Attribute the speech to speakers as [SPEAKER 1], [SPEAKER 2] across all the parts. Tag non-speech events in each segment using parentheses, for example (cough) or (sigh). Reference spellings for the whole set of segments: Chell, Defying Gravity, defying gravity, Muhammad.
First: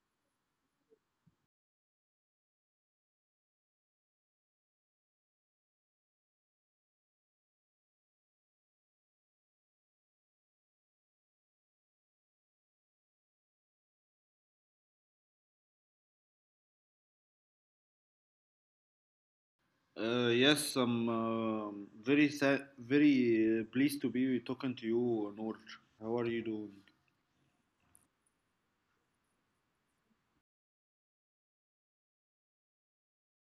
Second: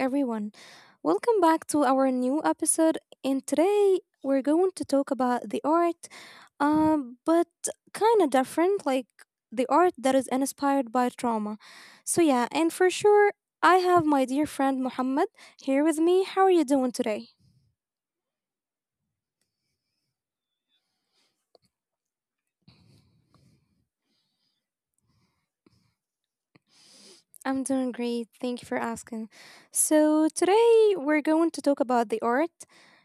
[SPEAKER 1] everyone. Welcome back to our new episode. And today we're going to talk about the art, but kind of different, like the art that is inspired by trauma. So, yeah, and for sure, I have my dear friend Muhammad here with me. How are you doing today?
[SPEAKER 2] Yes, I'm very sad, very pleased to be talking to you, Noor. How are you doing?
[SPEAKER 1] I'm doing great. Thank you for asking. So, today we're going to talk about the art.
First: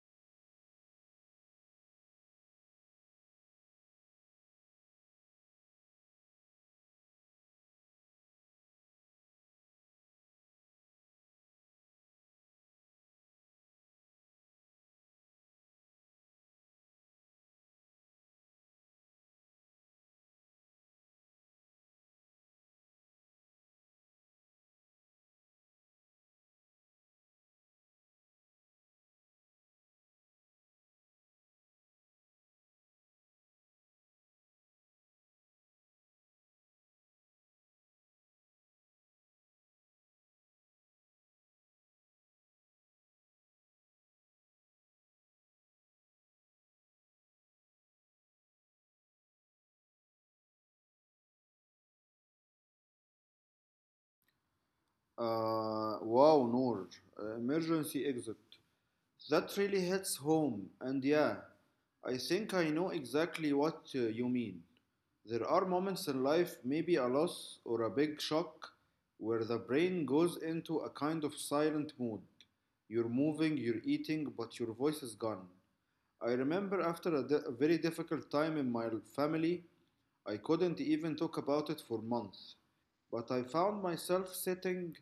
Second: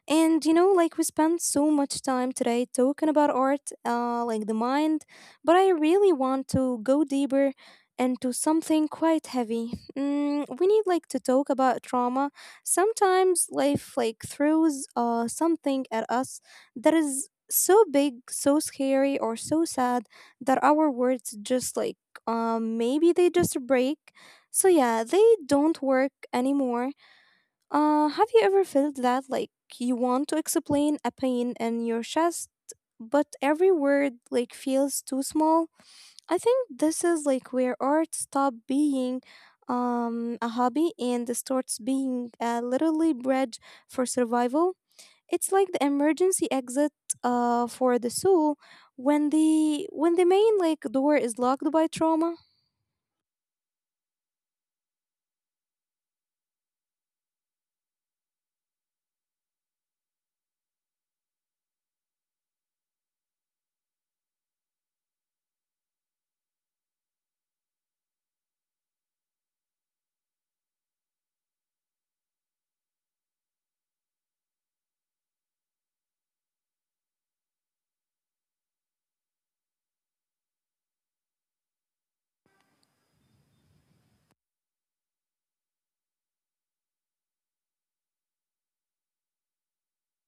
[SPEAKER 1] And you know, like we spent so much time today talking about art, like the mind, but I really want to go deeper into something quite heavy. Mm, we need like to talk about trauma. Sometimes life like throws something at us that is so big, so scary, or so sad that our words just like maybe they just break so yeah, they don't work anymore. Have you ever felt that like you want to explain a pain in your chest, but every word like feels too small? I think this is like where art stop being a hobby and starts being a literally bridge for survival. It's like the emergency exit for the soul when the main like door is locked by trauma.
[SPEAKER 2] Wow, Noor, emergency exit. That really hits home, and yeah, I think I know exactly what you mean. There are moments in life, maybe a loss or a big shock, where the brain goes into a kind of silent mode. You're moving, you're eating, but your voice is gone. I remember after a very difficult time in my family, I couldn't even talk about it for months. But I found myself sitting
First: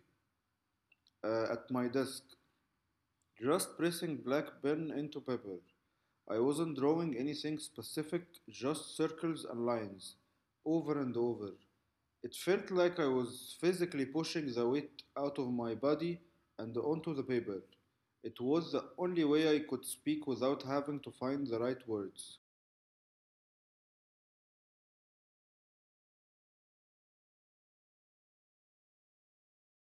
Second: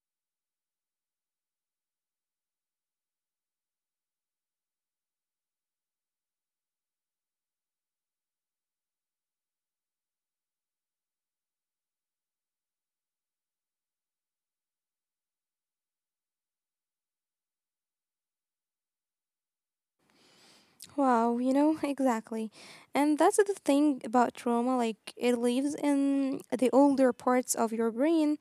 [SPEAKER 2] at my desk, just pressing black pen into paper. I wasn't drawing anything specific, just circles and lines, over and over. It felt like I was physically pushing the weight out of my body and onto the paper. It was the only way I could speak without having to find the right words.
[SPEAKER 1] Wow, you know, exactly. And that's the thing about trauma, like it lives in the older parts of your brain,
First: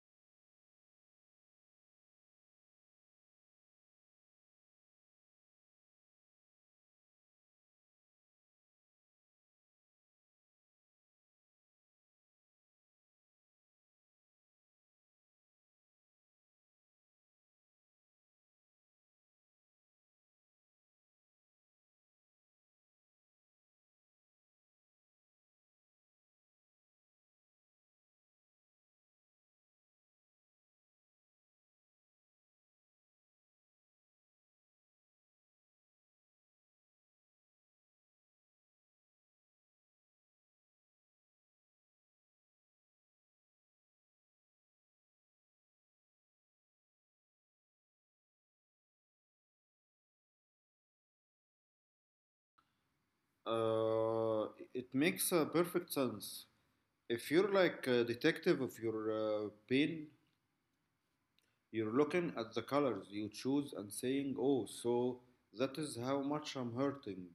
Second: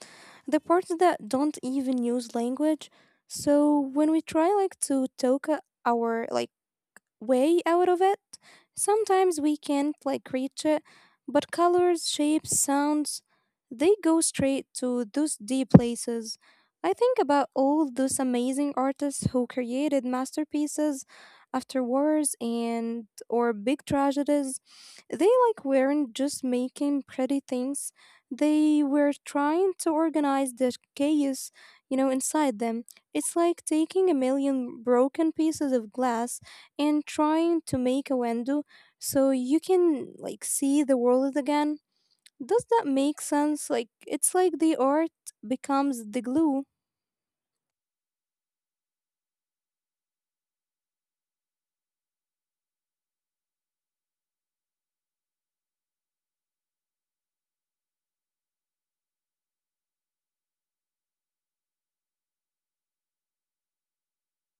[SPEAKER 1] the parts that don't even use language. So when we try like to talk our like way out of it. Sometimes we can't like reach it, but colors, shapes, sounds, they go straight to those deep places. I think about all those amazing artists who created masterpieces after wars and or big tragedies. They like weren't just making pretty things. They were trying to organize the chaos, you know, inside them. It's like taking a million broken pieces of glass and trying to make a window so you can like see the world again. Does that make sense? Like it's like the art becomes the glue.
[SPEAKER 2] Uh, it makes perfect sense. If you're like a detective of your pain, you're looking at the colors you choose and saying, oh, so that is how much I'm hurting.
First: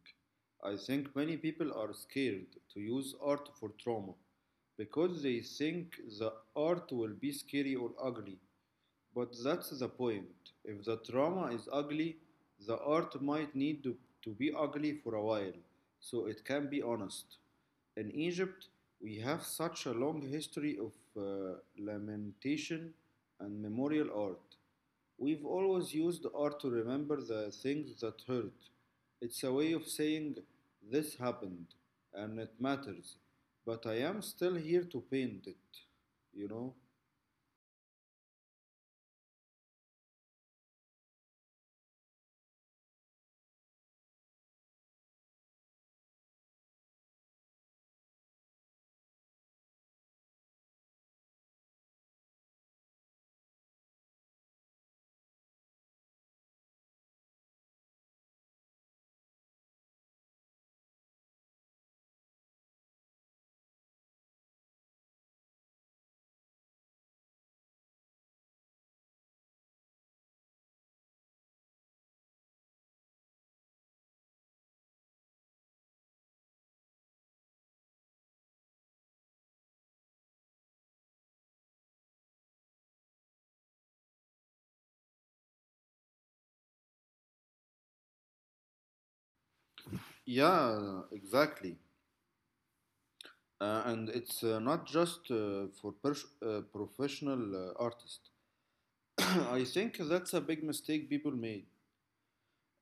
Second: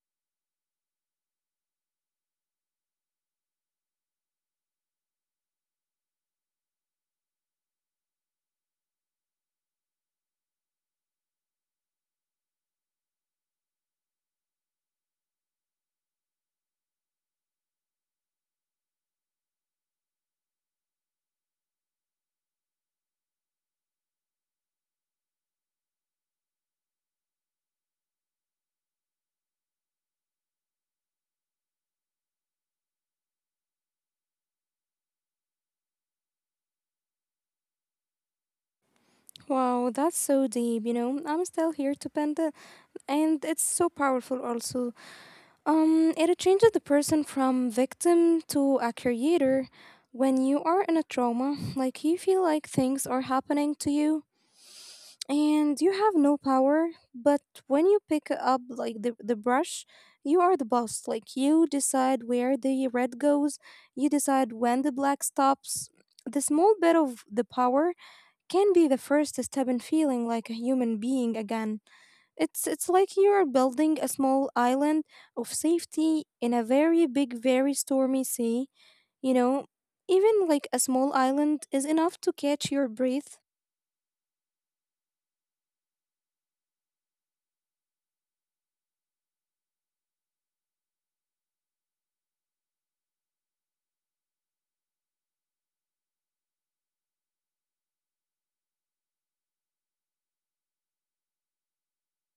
[SPEAKER 2] I think many people are scared to use art for trauma because they think the art will be scary or ugly. But that's the point. If the drama is ugly, the art might need to be ugly for a while, so it can be honest. In Egypt, we have such a long history of lamentation and memorial art. We've always used art to remember the things that hurt. It's a way of saying, this happened, and it matters, but I am still here to paint it, you know?
[SPEAKER 1] Wow, that's so deep, you know. I'm still here to paint it and it's so powerful also. It changes the person from victim to a creator. When you are in a trauma, like you feel like things are happening to you and you have no power but when you pick up like the brush, you are the boss. Like you decide where the red goes, you decide when the black stops. The small bit of the power can be the first step in feeling like a human being again. It's like you are building a small island of safety in a very big, very stormy sea, you know. Even like a small island is enough to catch your breath.
[SPEAKER 2] Yeah, exactly. And it's not just for professional artists. (coughs) (clears throat) I think that's a big mistake people made.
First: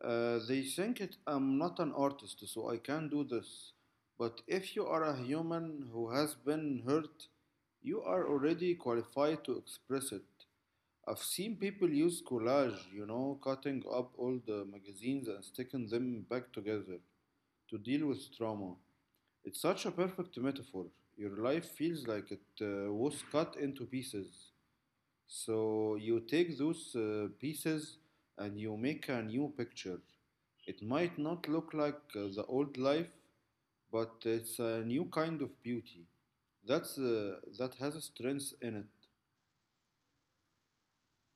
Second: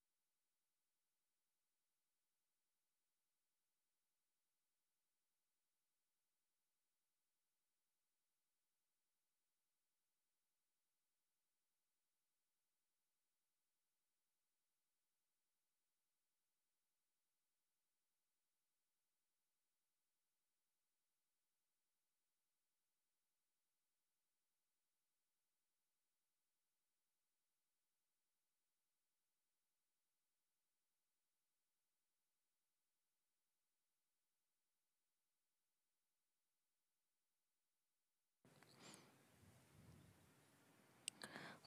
[SPEAKER 2] They think it, I'm not an artist, so I can't do this. But if you are a human who has been hurt, you are already qualified to express it. I've seen people use collage, you know, cutting up old magazines and sticking them back together to deal with trauma. It's such a perfect metaphor. Your life feels like it was cut into pieces. So you take those pieces and you make a new picture. It might not look like the old life, but it's a new kind of beauty. That has a strength in it.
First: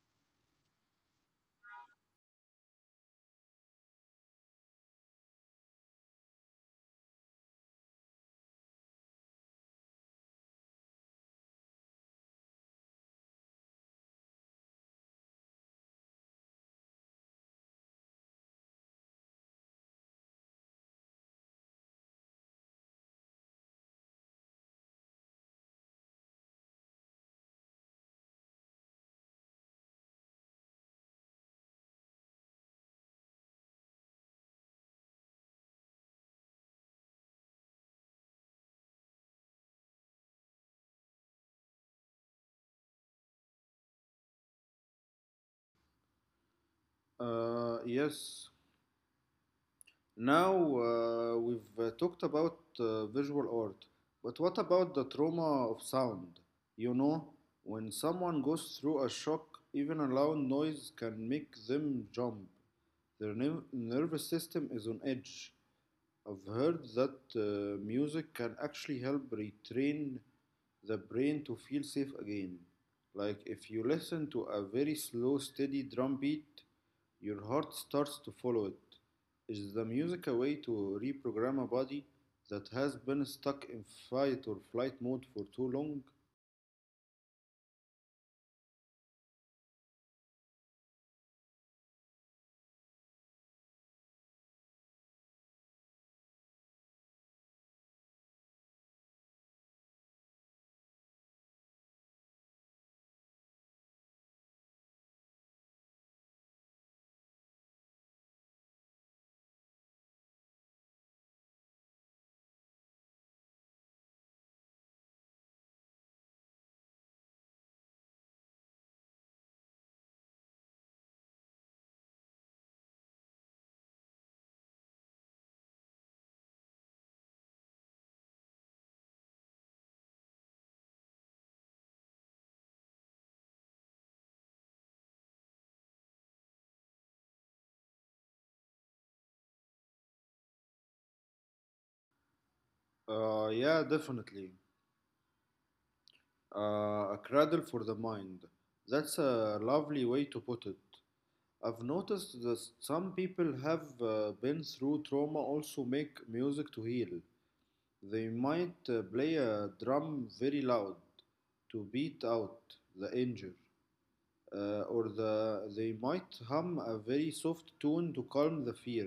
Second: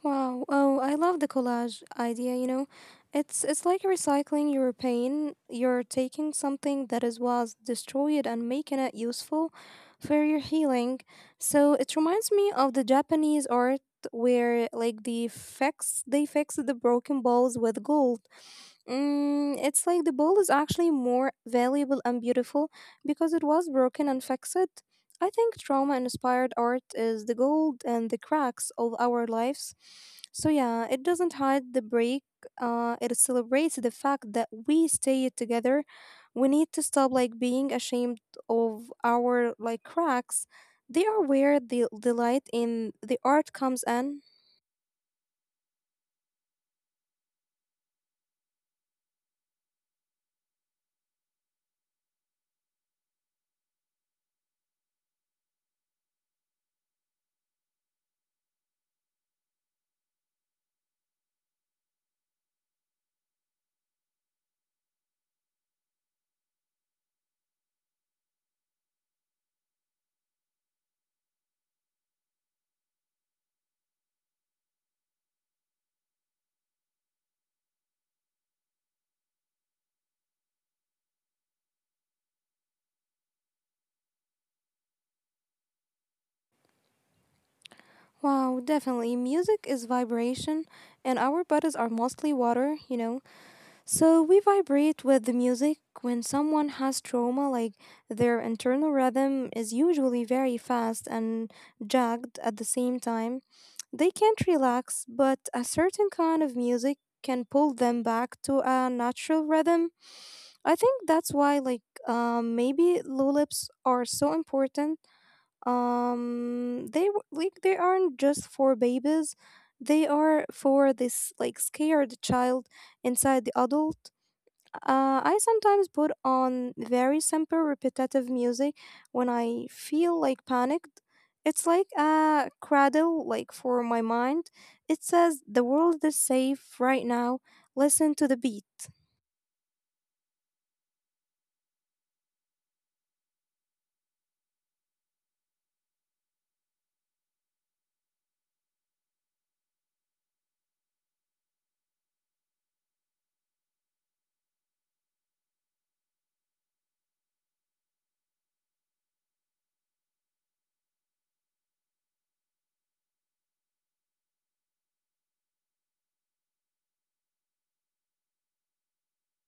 [SPEAKER 1] Wow. Oh, I love the collage idea, you know. It's like recycling your pain. You're taking something that is was destroyed and making it useful for your healing. So it reminds me of the Japanese art where like the fix they fix the broken balls with gold. Mm, it's like the ball is actually more valuable and beautiful because it was broken and fixed. I think trauma inspired art is the gold and the cracks of our lives. So, yeah, it doesn't hide the break, it celebrates the fact that we stay together. We need to stop like being ashamed of our like cracks. They are where the light in the art comes in.
[SPEAKER 2] Uh, yes, Now we've talked about visual art, but what about the trauma of sound? You know, when someone goes through a shock, even a loud noise can make them jump. Their nervous system is on edge. I've heard that music can actually help retrain the brain to feel safe again. Like if you listen to a very slow, steady drum beat, your heart starts to follow it. Is the music a way to reprogram a body that has been stuck in fight or flight mode for too long?
[SPEAKER 1] Wow, definitely. Music is vibration, and our bodies are mostly water, you know. So we vibrate with the music when someone has trauma, like their internal rhythm is usually very fast and jagged at the same time. They can't relax, but a certain kind of music can pull them back to a natural rhythm. I think that's why, like, maybe lullabies are so important. They like they aren't just for babies; they are for this like scared child inside the adult. I sometimes put on very simple, repetitive music when I feel like panicked. It's like a cradle, like for my mind. It says the world is safe right now. Listen to the beat.
[SPEAKER 2] Yeah, definitely. A cradle for the mind. That's a lovely way to put it. I've noticed that some people have been through trauma also make music to heal. They might play a drum very loud to beat out the injury, or they might hum a very soft tune to calm the fear.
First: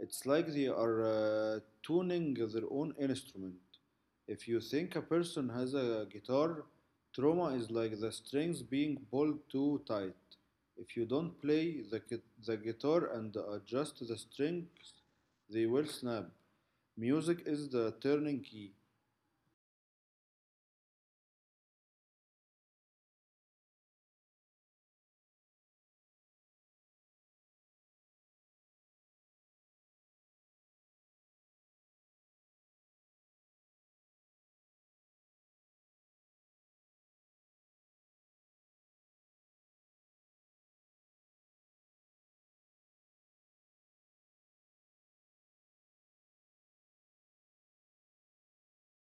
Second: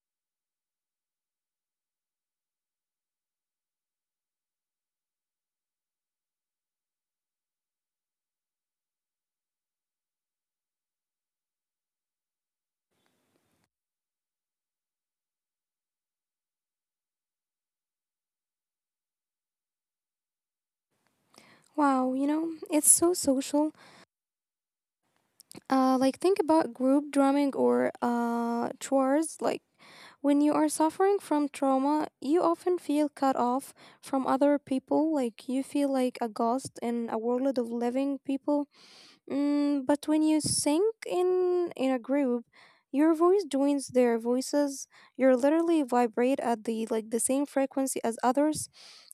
[SPEAKER 2] It's like they are tuning their own instrument. If you think a person has a guitar, trauma is like the strings being pulled too tight. If you don't play the guitar and adjust the strings, they will snap. Music is the turning key.
[SPEAKER 1] Wow, you know, it's so social. Like think about group drumming or chores. Like when you are suffering from trauma, you often feel cut off from other people. Like you feel like a ghost in a world of living people. Mm, but when you sing in a group, your voice joins their voices. You literally vibrate at the like the same frequency as others.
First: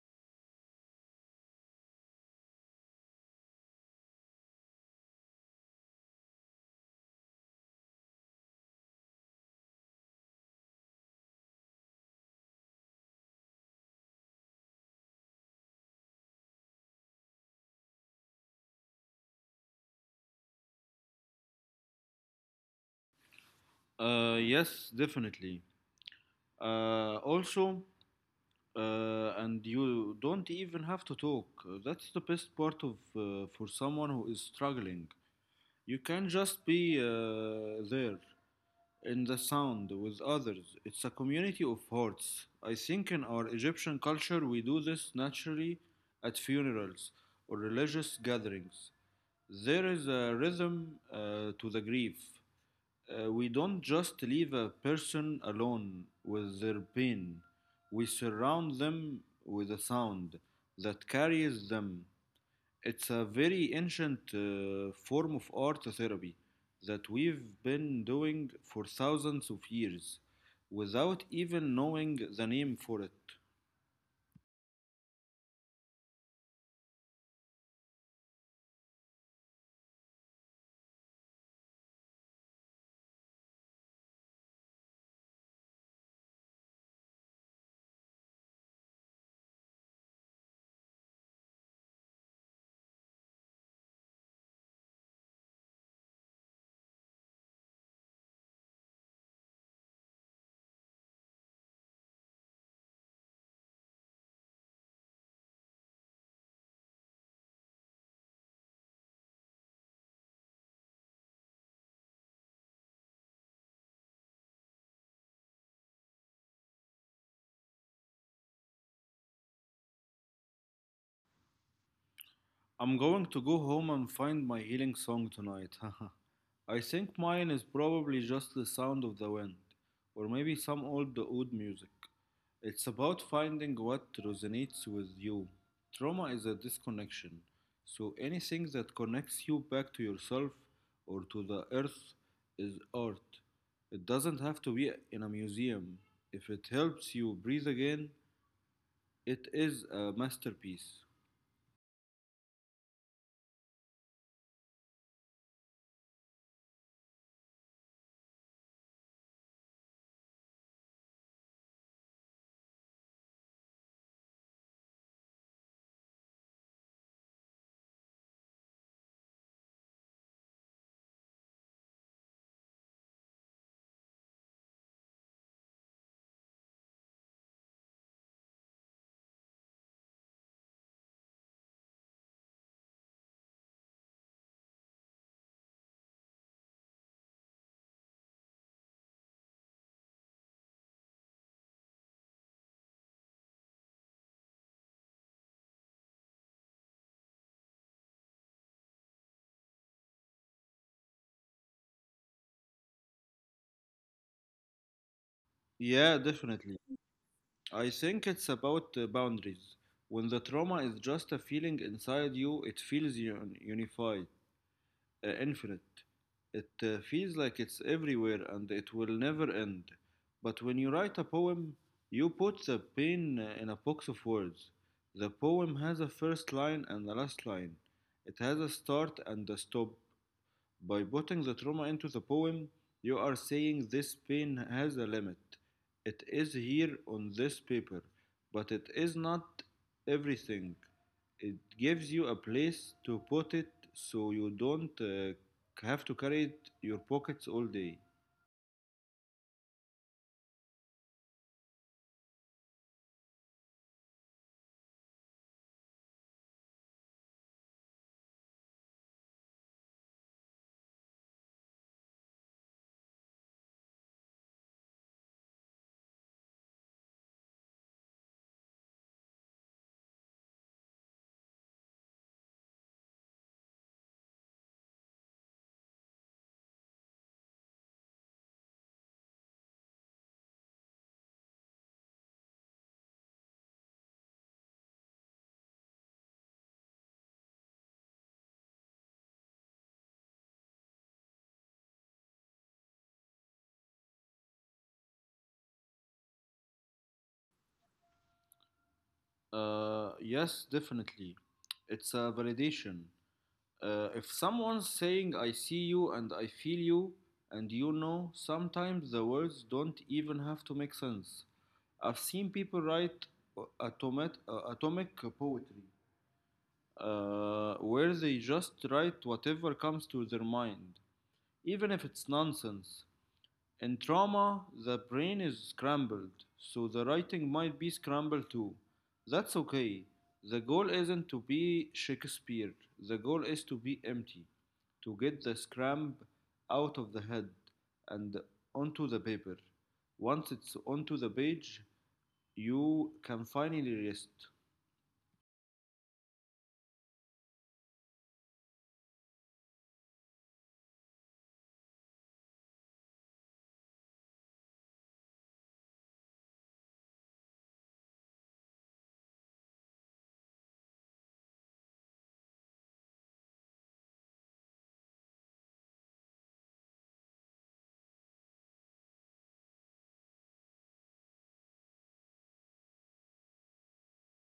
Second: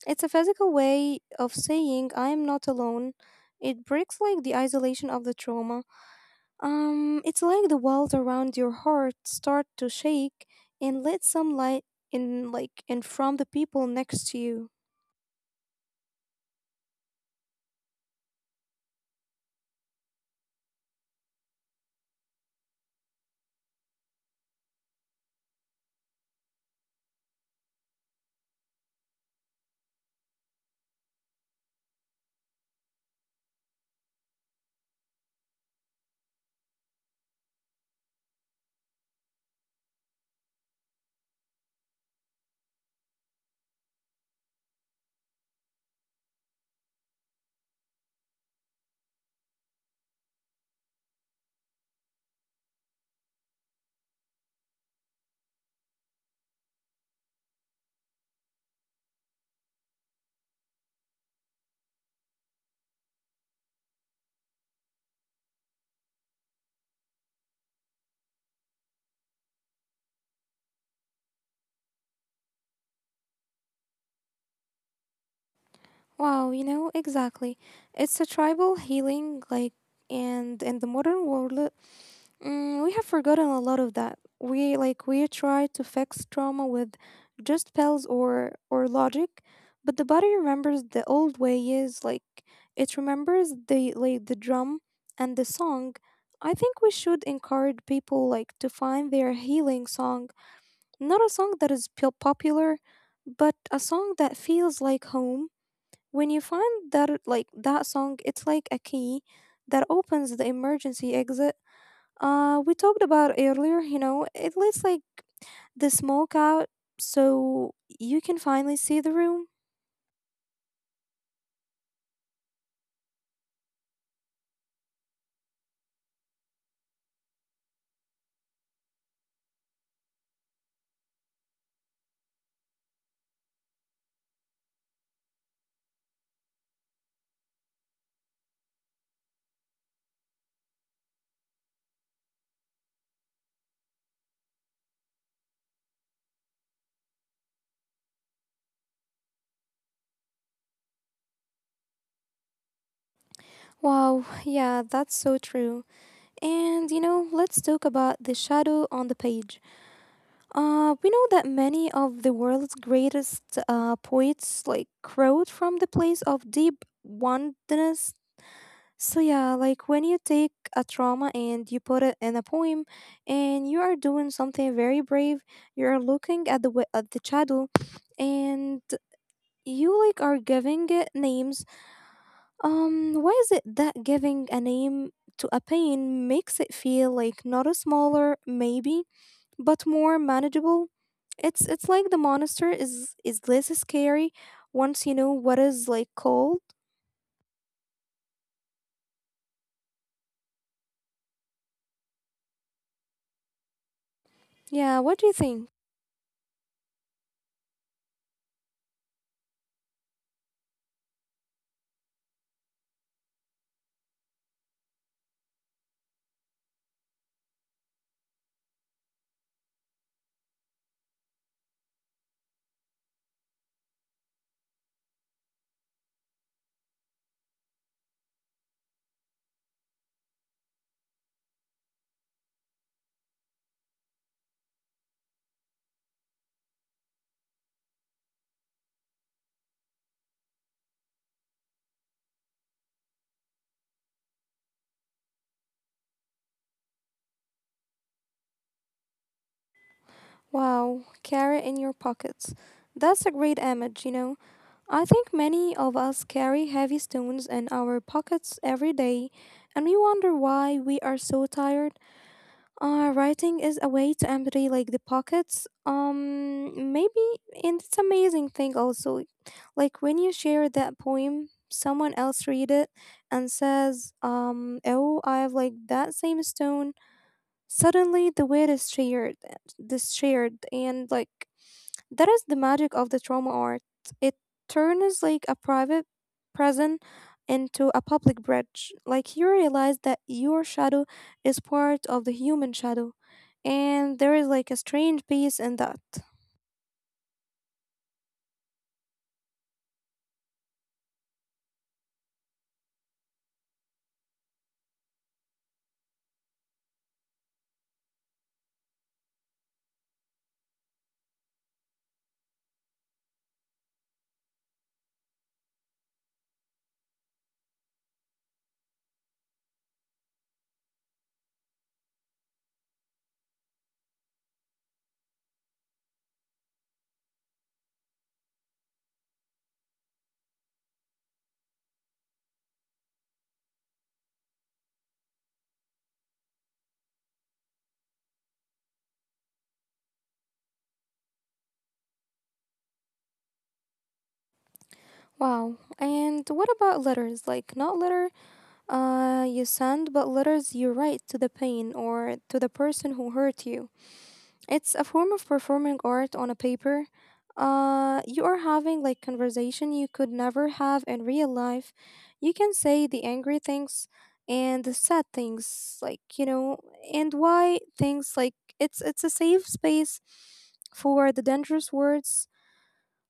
[SPEAKER 1] It's a physical way of saying I am not alone. It breaks like the isolation of the trauma. It's like the walls around your heart start to shake and let some light in like in from the people next to you.
[SPEAKER 2] Yes, definitely. Uh, also, and you don't even have to talk. That's the best part of for someone who is struggling. You can just be there in the sound with others. It's a community of hearts. I think in our Egyptian culture, we do this naturally at funerals or religious gatherings. There is a rhythm to the grief. We don't just leave a person alone with their pain, we surround them with a sound that carries them. It's a very ancient form of art therapy that we've been doing for thousands of years without even knowing the name for it.
[SPEAKER 1] Wow, you know, exactly. It's a tribal healing like and in the modern world. Mm, we have forgotten a lot of that. We like we try to fix trauma with just pills or logic, but the body remembers the old way is like it remembers the like the drum and the song. I think we should encourage people like to find their healing song, not a song that is popular, but a song that feels like home. When you find that like that song, it's like a key that opens the emergency exit we talked about earlier, you know, it lets like the smoke out so you can finally see the room.
[SPEAKER 2] I'm going to go home and find my healing song tonight. (laughs) I think mine is probably just the sound of the wind, or maybe some old oud music. It's about finding what resonates with you. Trauma is a disconnection, so anything that connects you back to yourself or to the earth is art. It doesn't have to be in a museum. If it helps you breathe again, it is a masterpiece.
[SPEAKER 1] Wow, yeah, that's so true. And you know, let's talk about the shadow on the page. We know that many of the world's greatest poets like wrote from the place of deep wantonness. So yeah, like when you take a trauma and you put it in a poem, and you are doing something very brave, you are looking at the at the shadow, and you like are giving it names. Why is it that giving a name to a pain makes it feel like not a smaller maybe, but more manageable? It's like the monster is less scary once you know what is like called. Yeah, what do you think?
[SPEAKER 2] Yeah, definitely. I think it's about boundaries. When the trauma is just a feeling inside you, it feels unified, infinite. It feels like it's everywhere and it will never end. But when you write a poem, you put the pain in a box of words. The poem has a first line and a last line. It has a start and a stop. By putting the trauma into the poem, you are saying this pain has a limit. It is here on this paper, but it is not everything. It gives you a place to put it so you don't have to carry it in your pockets all day.
[SPEAKER 1] Wow, carry in your pockets. That's a great image, you know. I think many of us carry heavy stones in our pockets every day, and we wonder why we are so tired. Writing is a way to empty like the pockets. Maybe, and it's amazing thing also, like when you share that poem, someone else read it and says, oh, I have like that same stone. Suddenly, the weight is shared, this shared, and like that is the magic of the trauma art. It turns like a private prison into a public bridge. Like you realize that your shadow is part of the human shadow. And there is like a strange peace in that.
[SPEAKER 2] Yes, definitely. It's a validation. If someone's saying, I see you and I feel you, and you know, sometimes the words don't even have to make sense. I've seen people write atomic poetry where they just write whatever comes to their mind, even if it's nonsense. In trauma, the brain is scrambled, so the writing might be scrambled too. That's okay. The goal isn't to be Shakespeare, the goal is to be empty, to get the scramb out of the head and onto the paper. Once it's onto the page, you can finally rest.
[SPEAKER 1] Wow. And what about letters? Like not letter you send, but letters you write to the pain or to the person who hurt you. It's a form of performing art on a paper. You are having like conversation you could never have in real life. You can say the angry things and the sad things, like you know, and why things like it's a safe space for the dangerous words.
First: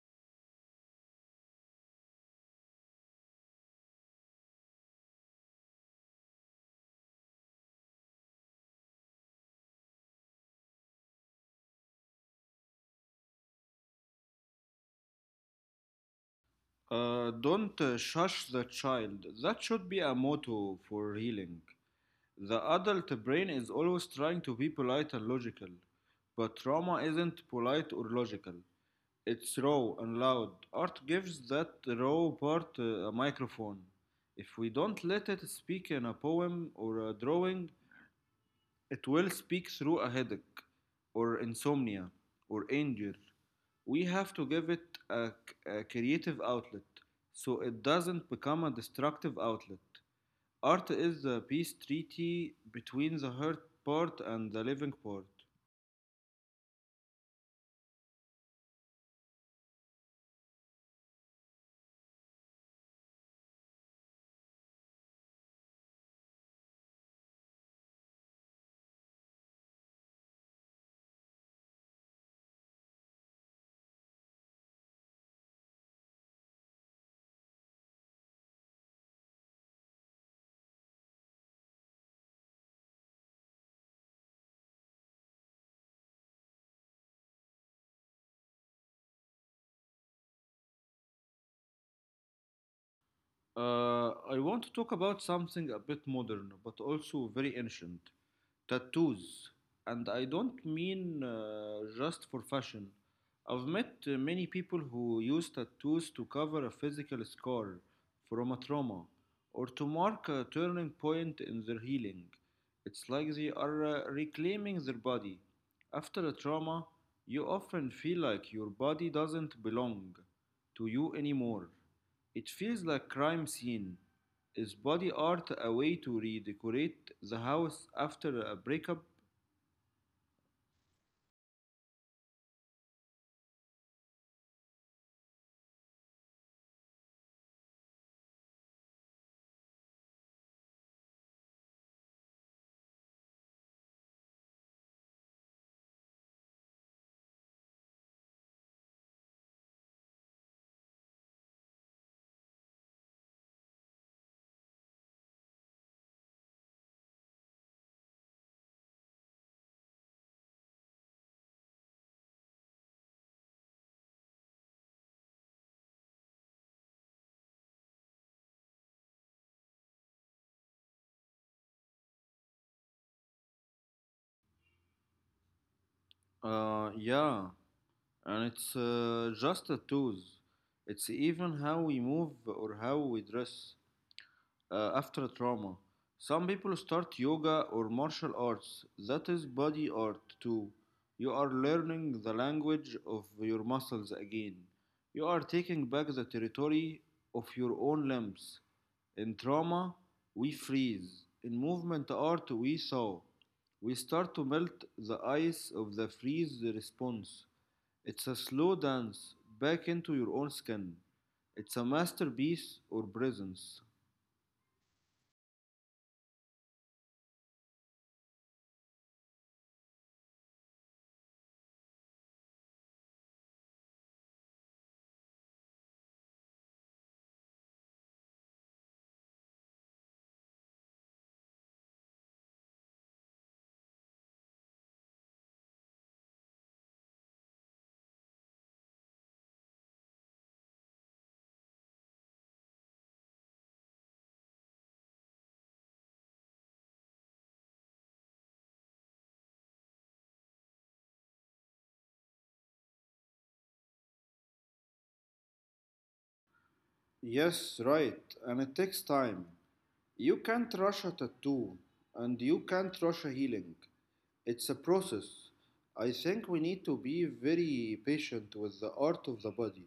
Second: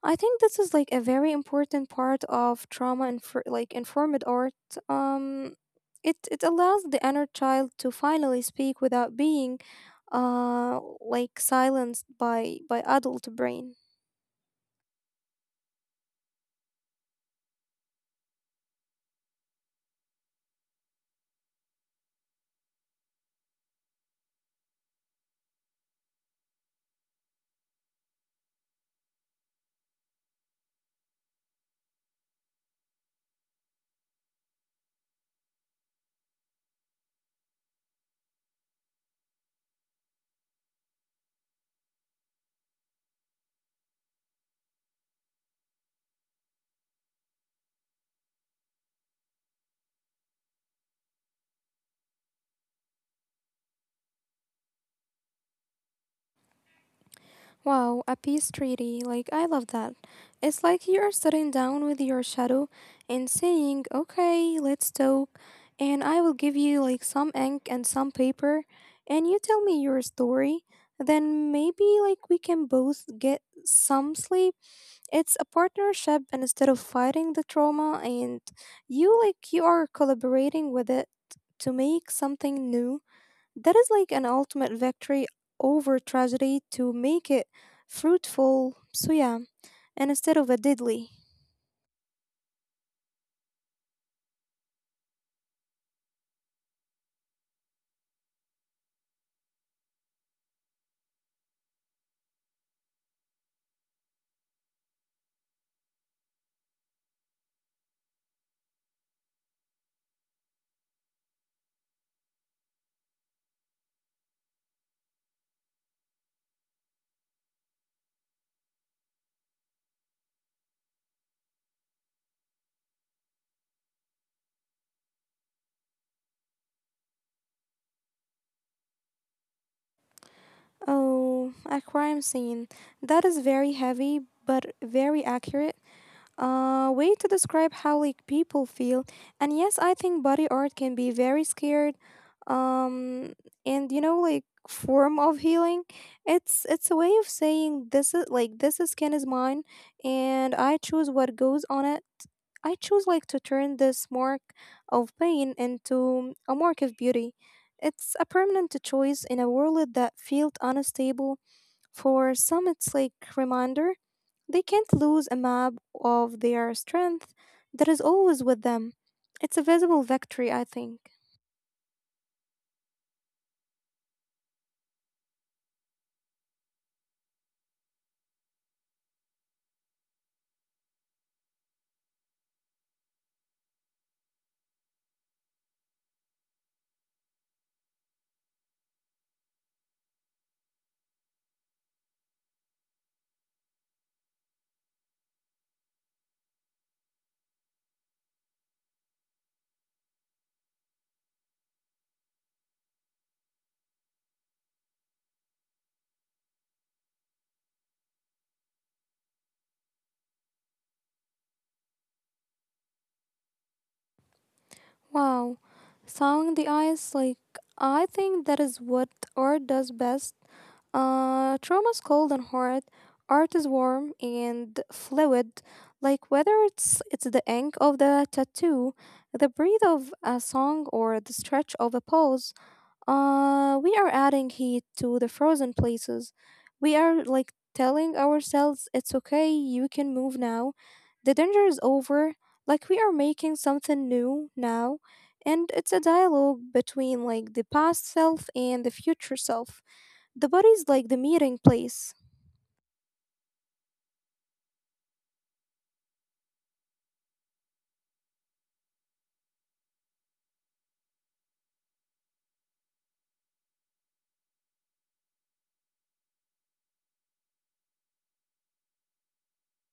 [SPEAKER 1] I think this is like a very important part of trauma and like informed art. Um, it it allows the inner child to finally speak without being like silenced by adult brain.
[SPEAKER 2] Don't shush the child. That should be a motto for healing. The adult brain is always trying to be polite and logical, but trauma isn't polite or logical. It's raw and loud. Art gives that raw part a microphone. If we don't let it speak in a poem or a drawing, it will speak through a headache, or insomnia, or anger. We have to give it a, a creative outlet so it doesn't become a destructive outlet. Art is the peace treaty between the hurt part and the living part.
[SPEAKER 1] Wow, a peace treaty. Like, I love that. It's like you're sitting down with your shadow and saying, okay, let's talk, and I will give you like some ink and some paper, and you tell me your story. Then maybe like we can both get some sleep. It's a partnership and instead of fighting the trauma, and you like you are collaborating with it to make something new that is like an ultimate victory over tragedy to make it fruitful. So, yeah, and instead of a deadly.
[SPEAKER 2] I want to talk about something a bit modern, but also very ancient. Tattoos, and I don't mean just for fashion. I've met many people who use tattoos to cover a physical scar from a trauma or to mark a turning point in their healing. It's like they are reclaiming their body. After a trauma, you often feel like your body doesn't belong to you anymore. It feels like crime scene. Is body art a way to redecorate the house after a breakup?
[SPEAKER 1] Oh, a crime scene. That is very heavy but very accurate. Way to describe how like people feel. And yes, I think body art can be very scared. Um, and you know like form of healing. It's a way of saying this is like this is skin is mine, and I choose what goes on it. I choose like to turn this mark of pain into a mark of beauty. It's a permanent choice in a world that feels unstable. For some, it's like reminder they can't lose a map of their strength that is always with them. It's a visible victory, I think.
[SPEAKER 2] Yeah, and it's just a tools. It's even how we move or how we dress after trauma. Some people start yoga or martial arts. That is body art too. You are learning the language of your muscles again. You are taking back the territory of your own limbs. In trauma, we freeze. In movement art, we thaw. We start to melt the ice of the freeze response. It's a slow dance back into your own skin. It's a masterpiece or presence.
[SPEAKER 1] Wow, song the eyes like I think that is what art does best. Trauma's cold and hard. Art is warm and fluid. Like whether it's the ink of the tattoo, the breath of a song, or the stretch of a pose. We are adding heat to the frozen places. We are like telling ourselves it's okay, you can move now. The danger is over. Like we are making something new now. And it's a dialogue between like the past self and the future self. The body's like the meeting place.
[SPEAKER 2] Yes, right. And it takes time. You can't rush a tattoo and you can't rush a healing. It's a process. I think we need to be very patient with the art of the body.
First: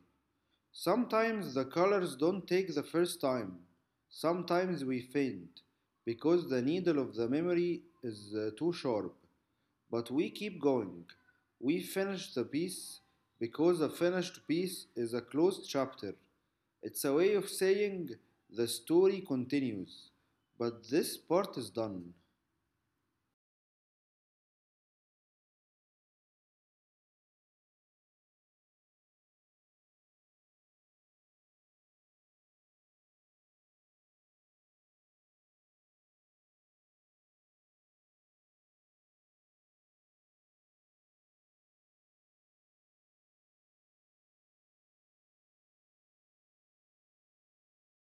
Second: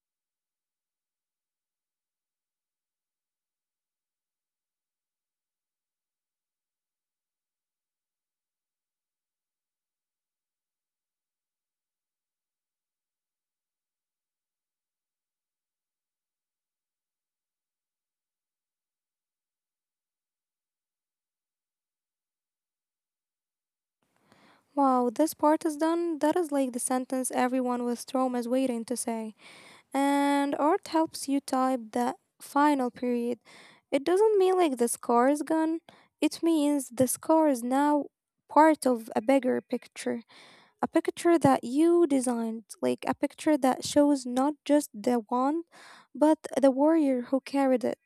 [SPEAKER 2] Sometimes the colors don't take the first time. Sometimes we faint because the needle of the memory is too sharp. But we keep going. We finish the piece because a finished piece is a closed chapter. It's a way of saying the story continues, but this part is done.
[SPEAKER 1] Wow, this part is done. That is like the sentence everyone with trauma is waiting to say. And art helps you type the final period. It doesn't mean like the scar is gone, it means the scar is now part of a bigger picture. A picture that you designed, like a picture that shows not just the wand, but the warrior who carried it.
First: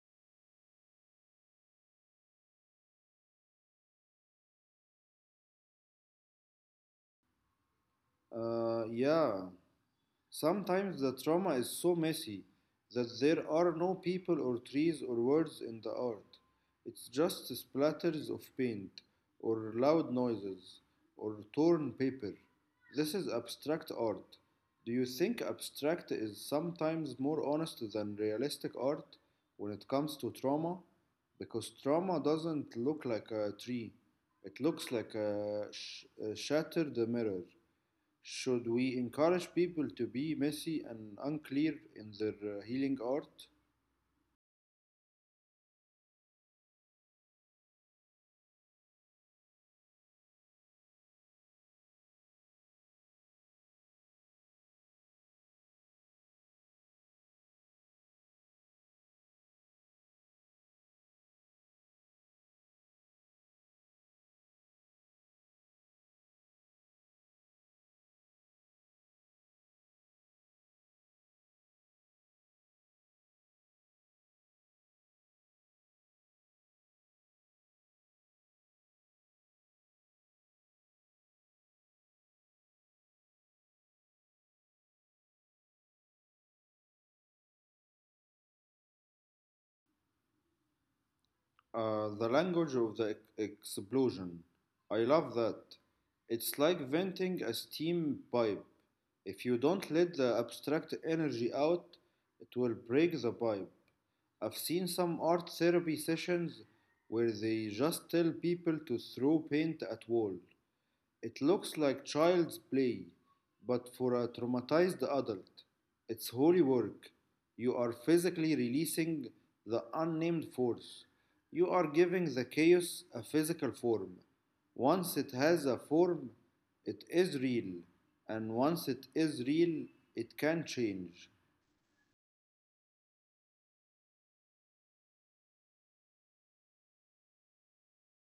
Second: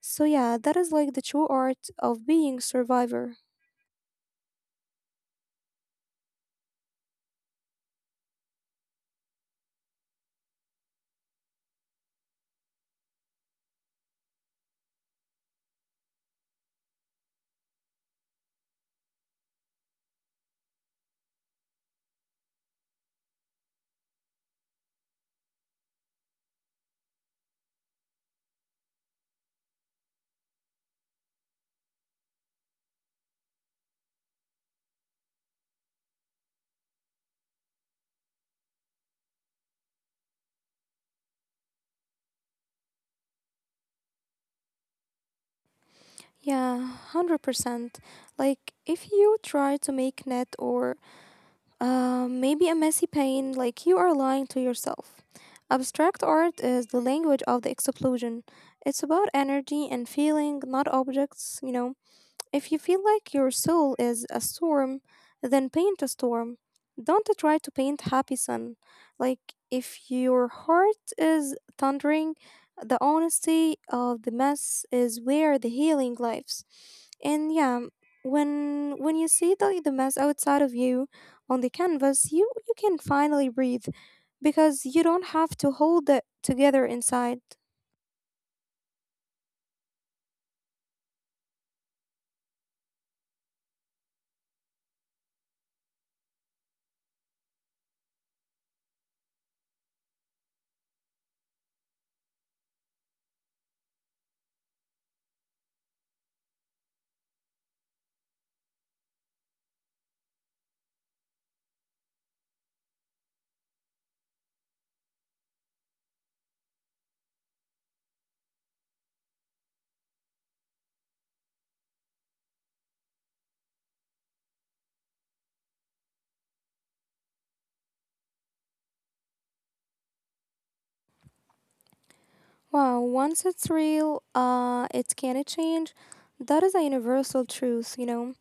[SPEAKER 1] So, yeah, that is like the true art of being survivor.
[SPEAKER 2] Uh, yeah. Sometimes the trauma is so messy that there are no people or trees or words in the art. It's just splatters of paint, or loud noises, or torn paper. This is abstract art. Do you think abstract is sometimes more honest than realistic art when it comes to trauma? Because trauma doesn't look like a tree, it looks like a shattered mirror. Should we encourage people to be messy and unclear in their healing art?
[SPEAKER 1] Yeah, 100%. Like, if you try to make net or maybe a messy pain, like you are lying to yourself. Abstract art is the language of the explosion. It's about energy and feeling, not objects. If you feel like your soul is a storm, then paint a storm. Don't try to paint happy sun. Like if your heart is thundering, the honesty of the mess is where the healing lives. And yeah, when you see the mess outside of you on the canvas, you can finally breathe because you don't have to hold it together inside.
[SPEAKER 2] The language of the explosion. I love that. It's like venting a steam pipe. If you don't let the abstract energy out, it will break the pipe. I've seen some art therapy sessions where they just tell people to throw paint at walls. It looks like child's play, but for a traumatized adult. It's holy work. You are physically releasing the unnamed force. You are giving the chaos a physical form. Once it has a form, it is real, and once it is real, it can change.
[SPEAKER 1] Wow, once it's real, it can't change. That is a universal truth, you know.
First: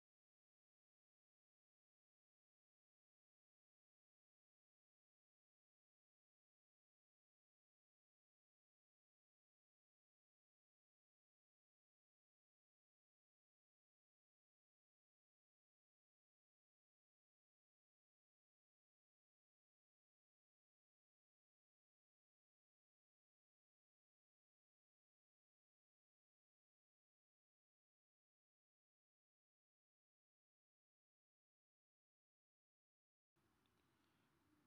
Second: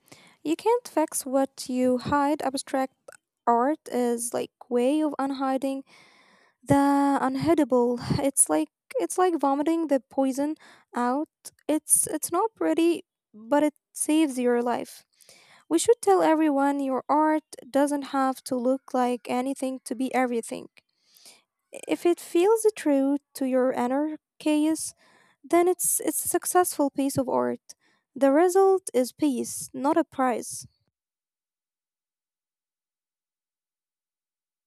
[SPEAKER 1] You can't fix what you hide. Abstract art is like way of unhiding the unhittable. (sighs) It's like vomiting the poison out. It's not pretty, but it saves your life. We should tell everyone your art doesn't have to look like anything to be everything. If it feels true to your inner chaos, then it's a successful piece of art. The result is peace, not a prize.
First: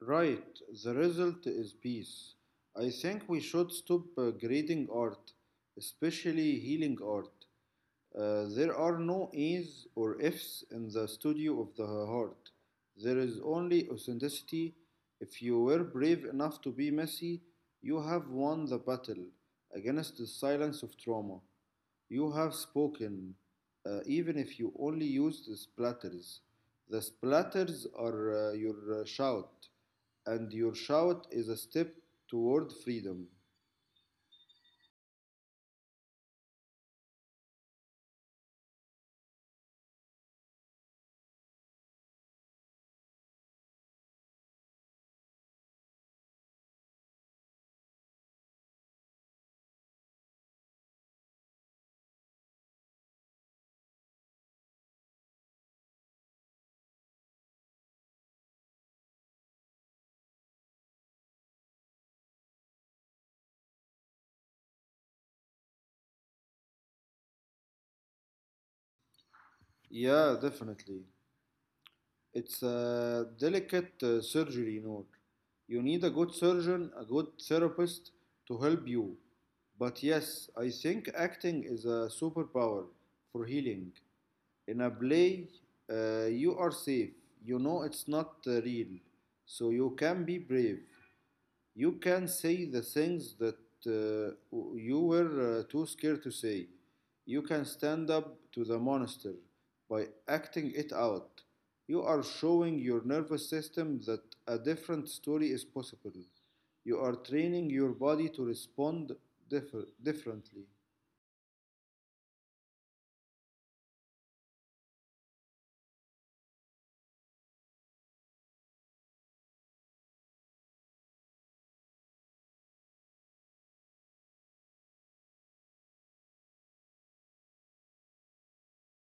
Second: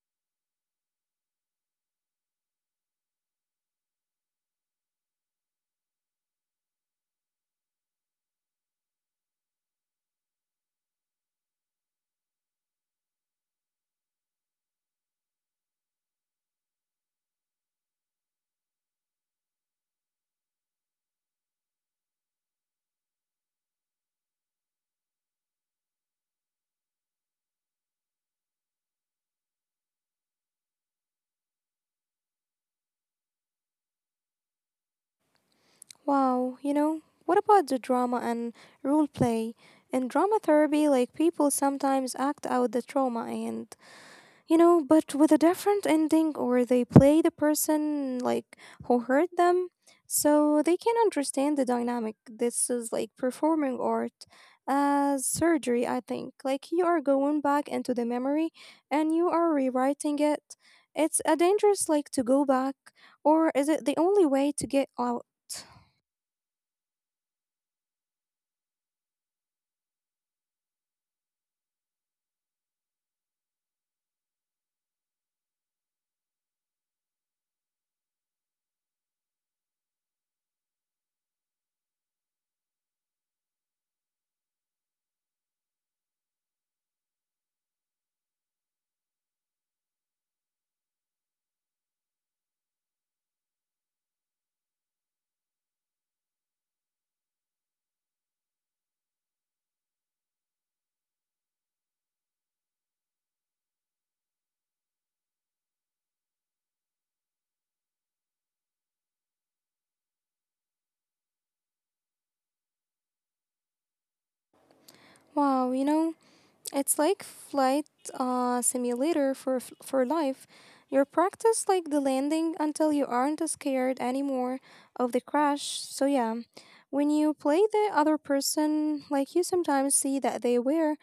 [SPEAKER 2] Right, the result is peace. I think we should stop grading art, especially healing art. There are no A's or F's in the studio of the heart. There is only authenticity. If you were brave enough to be messy, you have won the battle against the silence of trauma. You have spoken, even if you only use the splatters. The splatters are your shout, and your shout is a step toward freedom.
[SPEAKER 1] Wow, you know, what about the drama and role play? In drama therapy, like people sometimes act out the trauma and you know, but with a different ending, or they play the person like who hurt them, so they can understand the dynamic. This is like performing art as surgery, I think. Like you are going back into the memory and you are rewriting it. It's a dangerous like to go back, or is it the only way to get out?
[SPEAKER 2] Yeah, definitely. It's a delicate surgery, Noor. You need a good surgeon, a good therapist to help you. But yes, I think acting is a superpower for healing. In a play, you are safe. You know it's not real. So you can be brave. You can say the things that uh, you were too scared to say. You can stand up to the monster by acting it out. You are showing your nervous system that a different story is possible. You are training your body to respond differently.
[SPEAKER 1] Wow, you know. It's like flight simulator for for life. You practice like the landing until you aren't scared anymore of the crash. So yeah, when you play the other person, like you sometimes see that they were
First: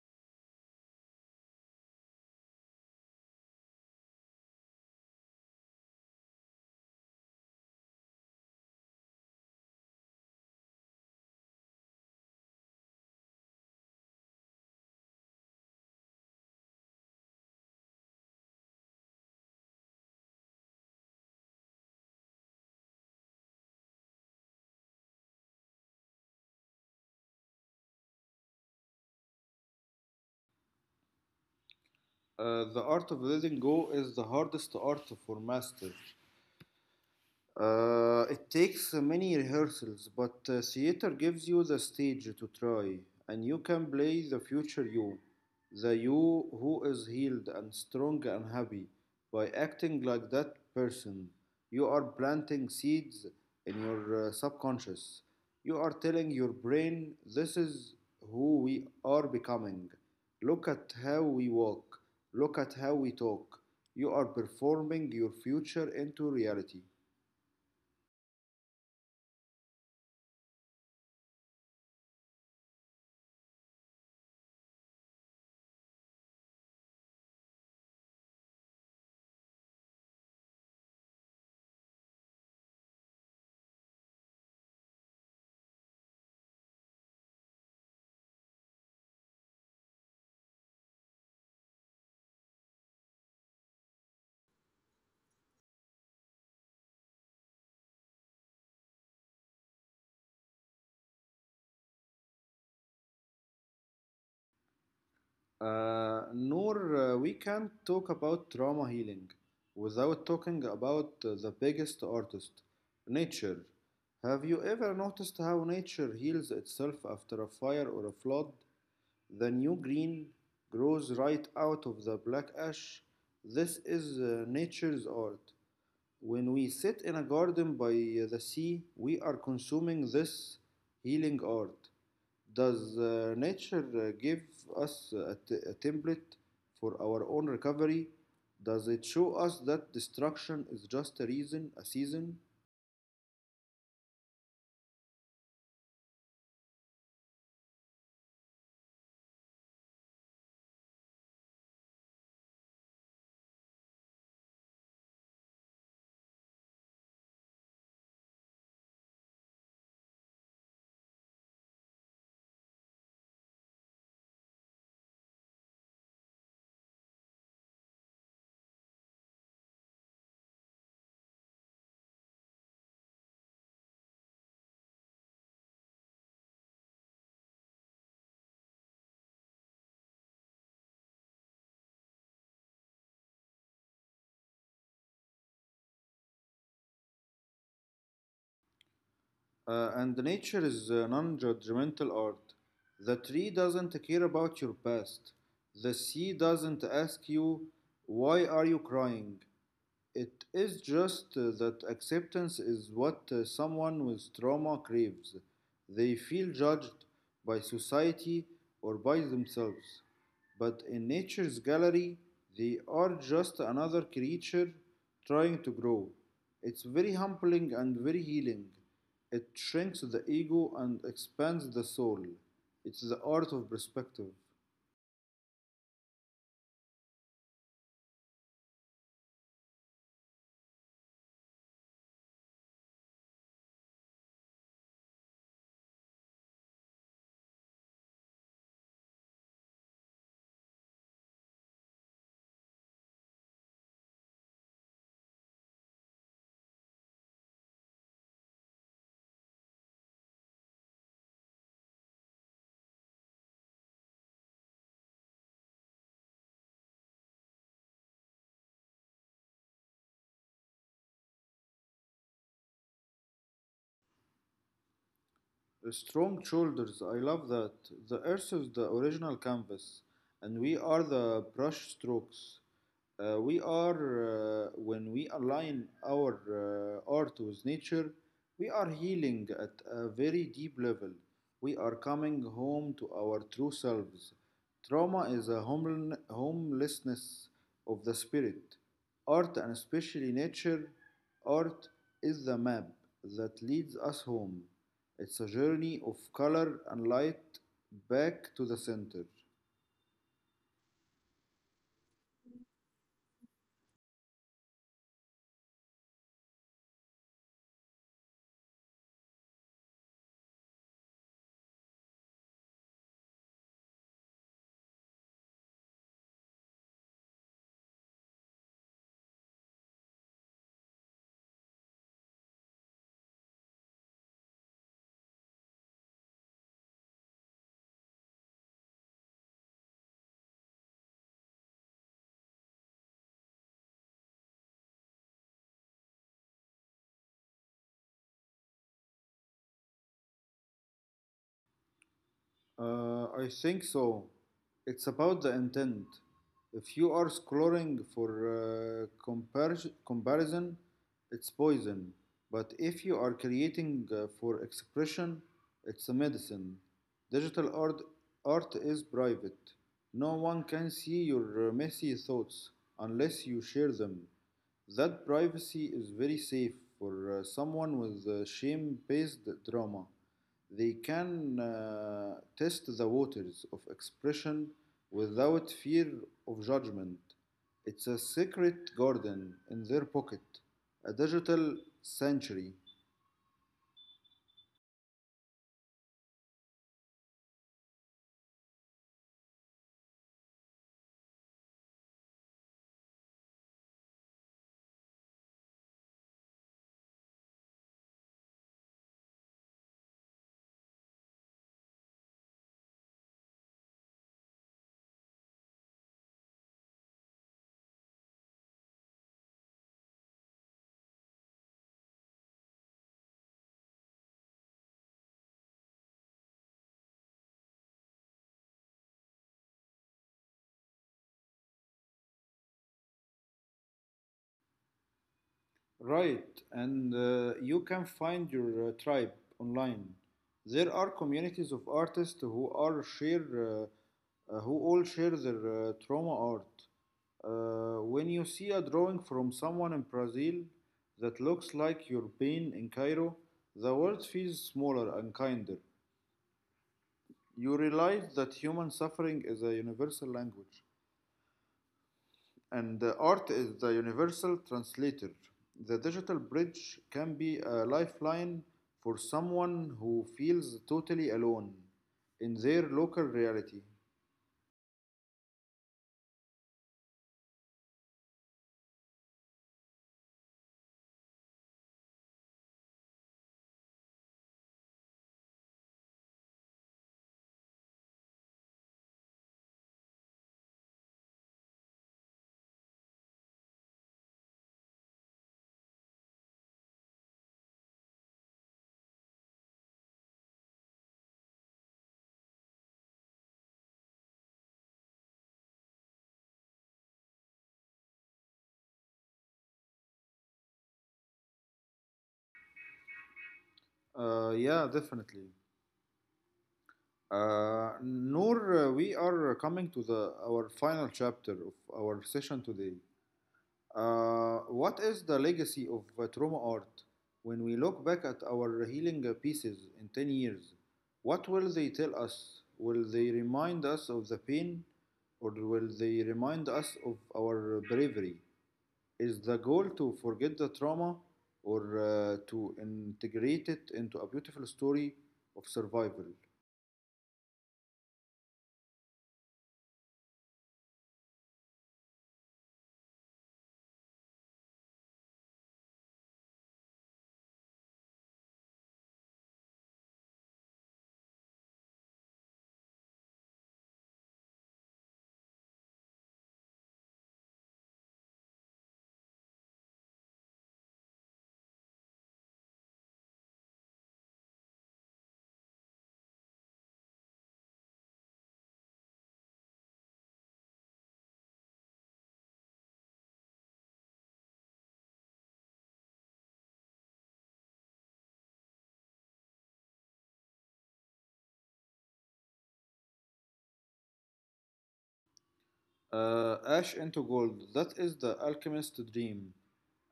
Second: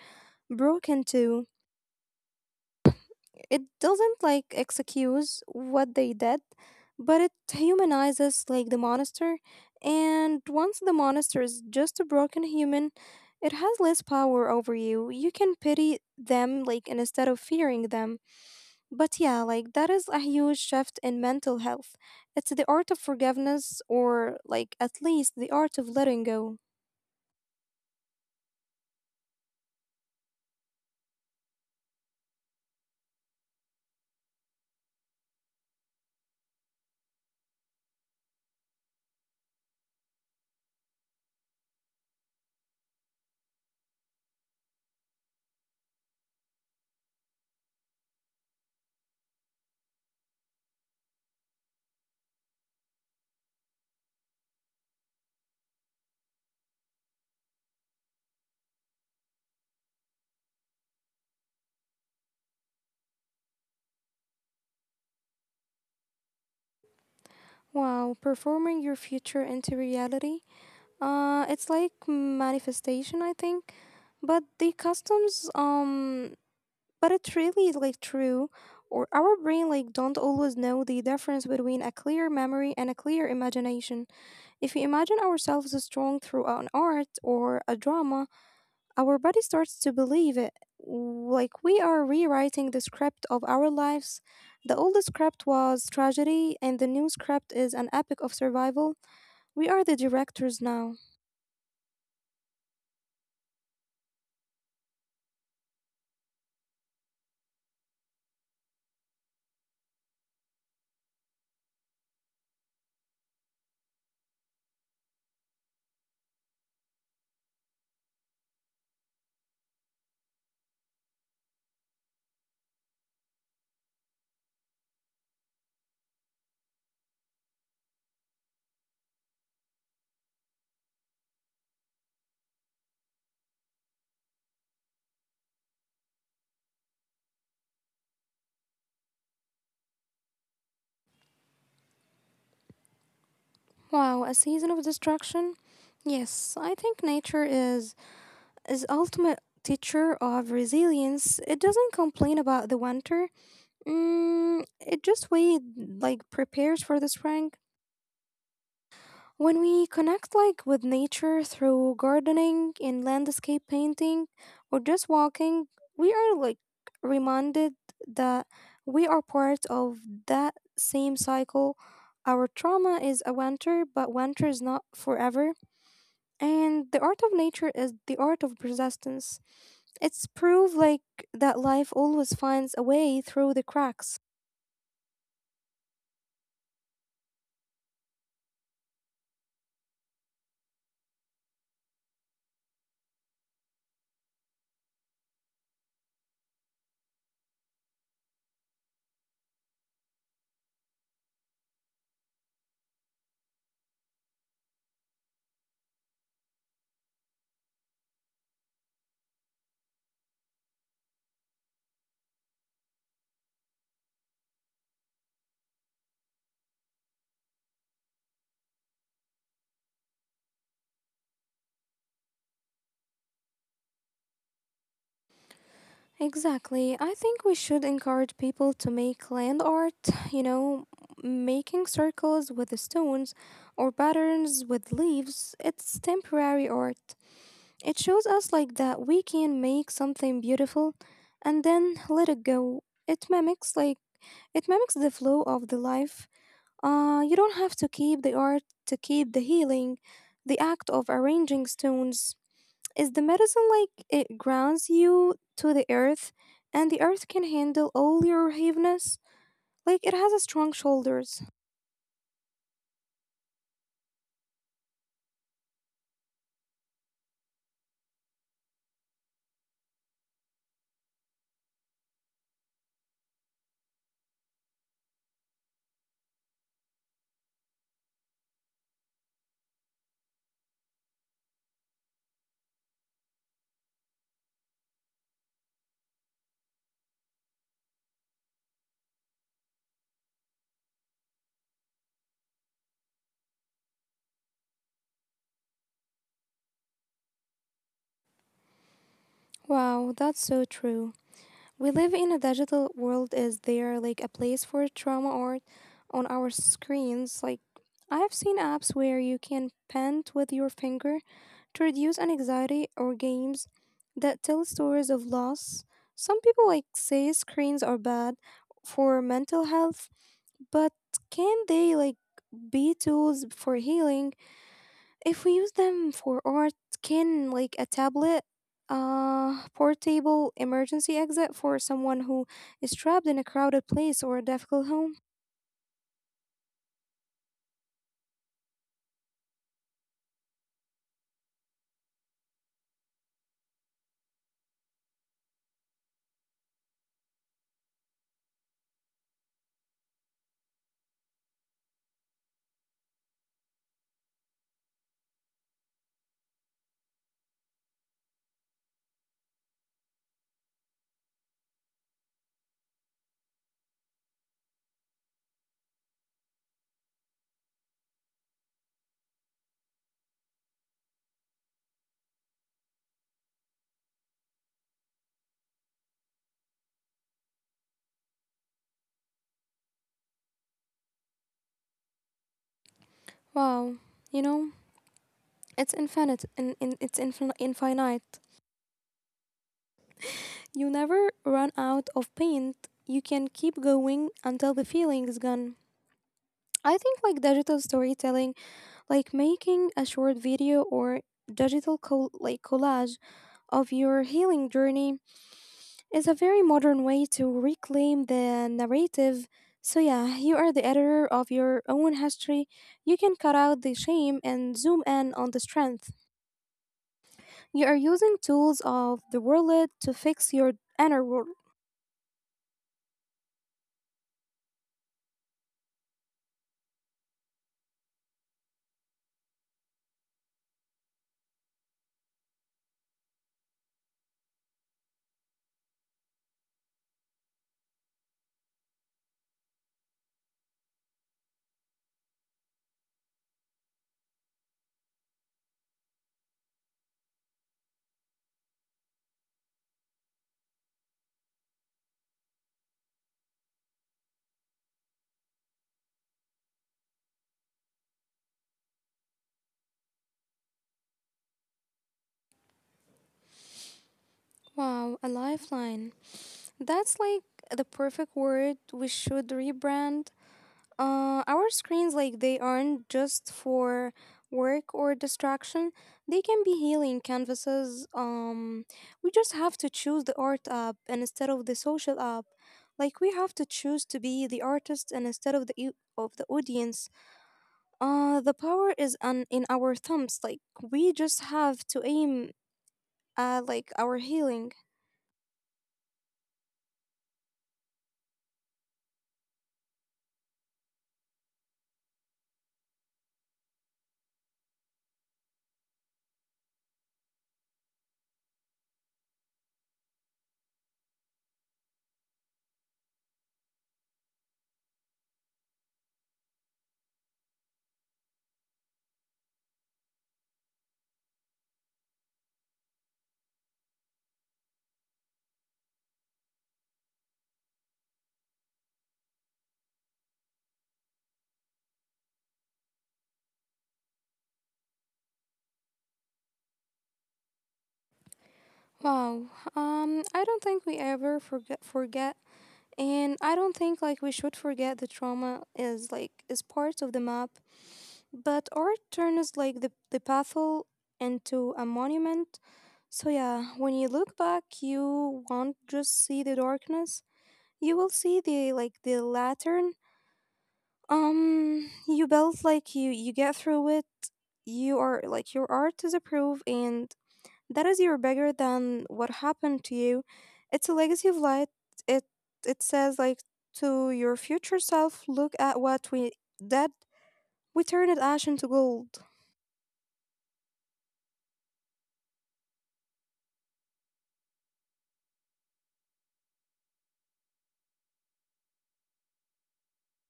[SPEAKER 1] broken too, it doesn't like excuse what they did, but it humanizes like the monster. And once the monster is just a broken human, it has less power over you. You can pity them like instead of fearing them. But yeah, like that is a huge shift in mental health. It's the art of forgiveness or like at least the art of letting go.
[SPEAKER 2] The art of letting go is the hardest art for master. It takes many rehearsals, but theater gives you the stage to try, and you can play the future you, the you who is healed and strong and happy. By acting like that person, you are planting seeds in your subconscious. You are telling your brain, this is who we are becoming. Look at how we walk, look at how we talk. You are performing your future into reality.
[SPEAKER 1] Wow, performing your future into reality. It's like manifestation, I think. But the customs, but it really is like true. Or our brain like don't always know the difference between a clear memory and a clear imagination. If we imagine ourselves as strong through an art or a drama, our body starts to believe it. Like we are rewriting the script of our lives. The old script was tragedy, and the new script is an epic of survival. We are the directors now.
[SPEAKER 2] Noor, we can't talk about trauma healing without talking about the biggest artist, nature. Have you ever noticed how nature heals itself after a fire or a flood? The new green grows right out of the black ash. This is nature's art. When we sit in a garden by the sea, we are consuming this healing art. Does nature give us a template for our own recovery? Does it show us that destruction is just a reason, a season?
[SPEAKER 1] Wow, a season of destruction? Yes, I think nature is ultimate teacher of resilience. It doesn't complain about the winter. It just wait like prepares for the spring. When we connect like with nature through gardening and landscape painting or just walking, we are like reminded that we are part of that same cycle. Our trauma is a winter, but winter is not forever. And the art of nature is the art of persistence. It's proof like that life always finds a way through the cracks.
[SPEAKER 2] And nature is a non judgmental art. The tree doesn't care about your past. The sea doesn't ask you, why are you crying? It is just that acceptance is what someone with trauma craves. They feel judged by society or by themselves. But in nature's gallery, they are just another creature trying to grow. It's very humbling and very healing. It shrinks the ego and expands the soul. It's the art of perspective.
[SPEAKER 1] Exactly. I think we should encourage people to make land art, you know, making circles with the stones or patterns with leaves. It's temporary art. It shows us like that we can make something beautiful and then let it go. It mimics the flow of the life. You don't have to keep the art to keep the healing. The act of arranging stones is the medicine like it grounds you to the earth, and the earth can handle all your heaviness. Like it has a strong shoulders.
[SPEAKER 2] Strong shoulders. I love that. The earth is the original canvas, and we are the brush strokes. When we align our art with nature, we are healing at a very deep level. We are coming home to our true selves. Trauma is a homelessness of the spirit. Art, and especially nature, art is the map that leads us home. It's a journey of color and light back to the center.
[SPEAKER 1] Wow, that's so true. We live in a digital world. Is there like a place for trauma art on our screens? Like I have seen apps where you can paint with your finger to reduce anxiety or games that tell stories of loss. Some people like say screens are bad for mental health, but can they like be tools for healing if we use them for art? Can like a tablet portable emergency exit for someone who is trapped in a crowded place or a difficult home?
[SPEAKER 2] I think so. It's about the intent. If you are scrolling for comparison, it's poison. But if you are creating for expression, it's a medicine. Digital art, Art is private. No one can see your messy thoughts unless you share them. That privacy is very safe for someone with shame based drama. They can test the waters of expression without fear of judgment. It's a secret garden in their pocket, a digital sanctuary.
[SPEAKER 1] Wow, you know, it's infinite and infinite. You never run out of paint. You can keep going until the feeling is gone. I think like digital storytelling, like making a short video or like collage of your healing journey is a very modern way to reclaim the narrative. So yeah, you are the editor of your own history. You can cut out the shame and zoom in on the strength. You are using tools of the world to fix your inner world.
[SPEAKER 2] Right, and you can find your tribe online. There are communities of artists who who all share their trauma art. When you see a drawing from someone in Brazil that looks like your pain in Cairo, the world feels smaller and kinder. You realize that human suffering is a universal language. And the art is the universal translator. The digital bridge can be a lifeline for someone who feels totally alone in their local reality.
[SPEAKER 1] Wow, a lifeline. That's like the perfect word. We should rebrand. Our screens, like, they aren't just for work or distraction. They can be healing canvases. We just have to choose the art app and instead of the social app. Like, we have to choose to be the artist and instead of of the audience. The power is on in our thumbs. Like, we just have to aim at like our healing.
[SPEAKER 2] Yeah, definitely. Noor, we are coming to the our final chapter of our session today. What is the legacy of trauma art? When we look back at our healing pieces in 10 years, what will they tell us? Will they remind us of the pain or will they remind us of our bravery? Is the goal to forget the trauma or to integrate it into a beautiful story of survival?
[SPEAKER 1] Wow. I don't think we ever forget, and I don't think like we should forget. The trauma is like is part of the map, but art turns like the pathol into a monument. So yeah, when you look back you won't just see the darkness, you will see the like the lantern. You built like you get through it, you are like your art is approved and that is you're bigger than what happened to you. It's a legacy of light. It it says like to your future self, look at what we did. We turned ash into gold.
[SPEAKER 2] Ash into gold. That is the alchemist's dream,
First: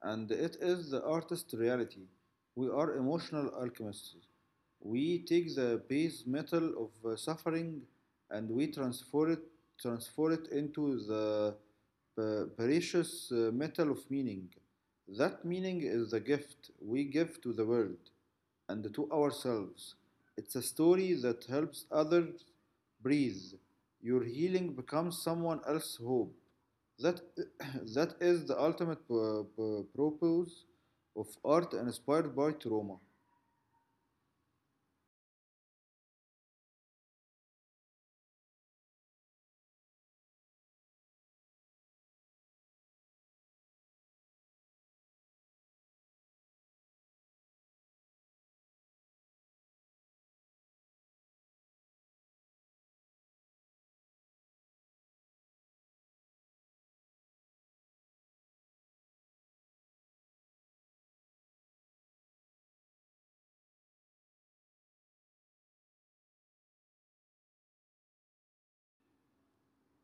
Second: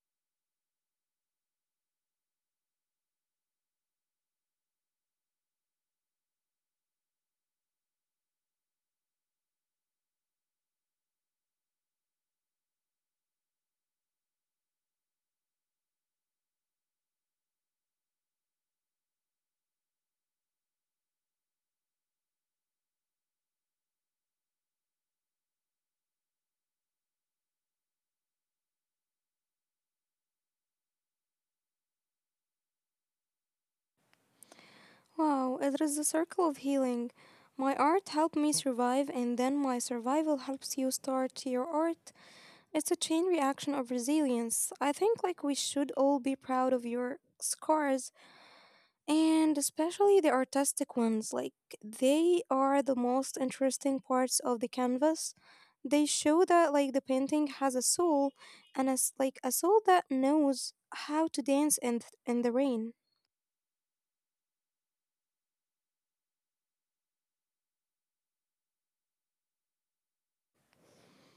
[SPEAKER 2] and it is the artist's reality. We are emotional alchemists. We take the base metal of suffering and we transform it into the precious metal of meaning. That meaning is the gift we give to the world and to ourselves. It's a story that helps others breathe. Your healing becomes someone else's hope. That, (coughs) (clears throat) that is the ultimate purpose of art inspired by trauma.
[SPEAKER 1] Wow, it is the circle of healing. My art helped me survive and then my survival helps you start your art. It's a chain reaction of resilience. I think like we should all be proud of your scars. And especially the artistic ones, like they are the most interesting parts of the canvas. They show that like the painting has a soul and as like a soul that knows how to dance in in the rain.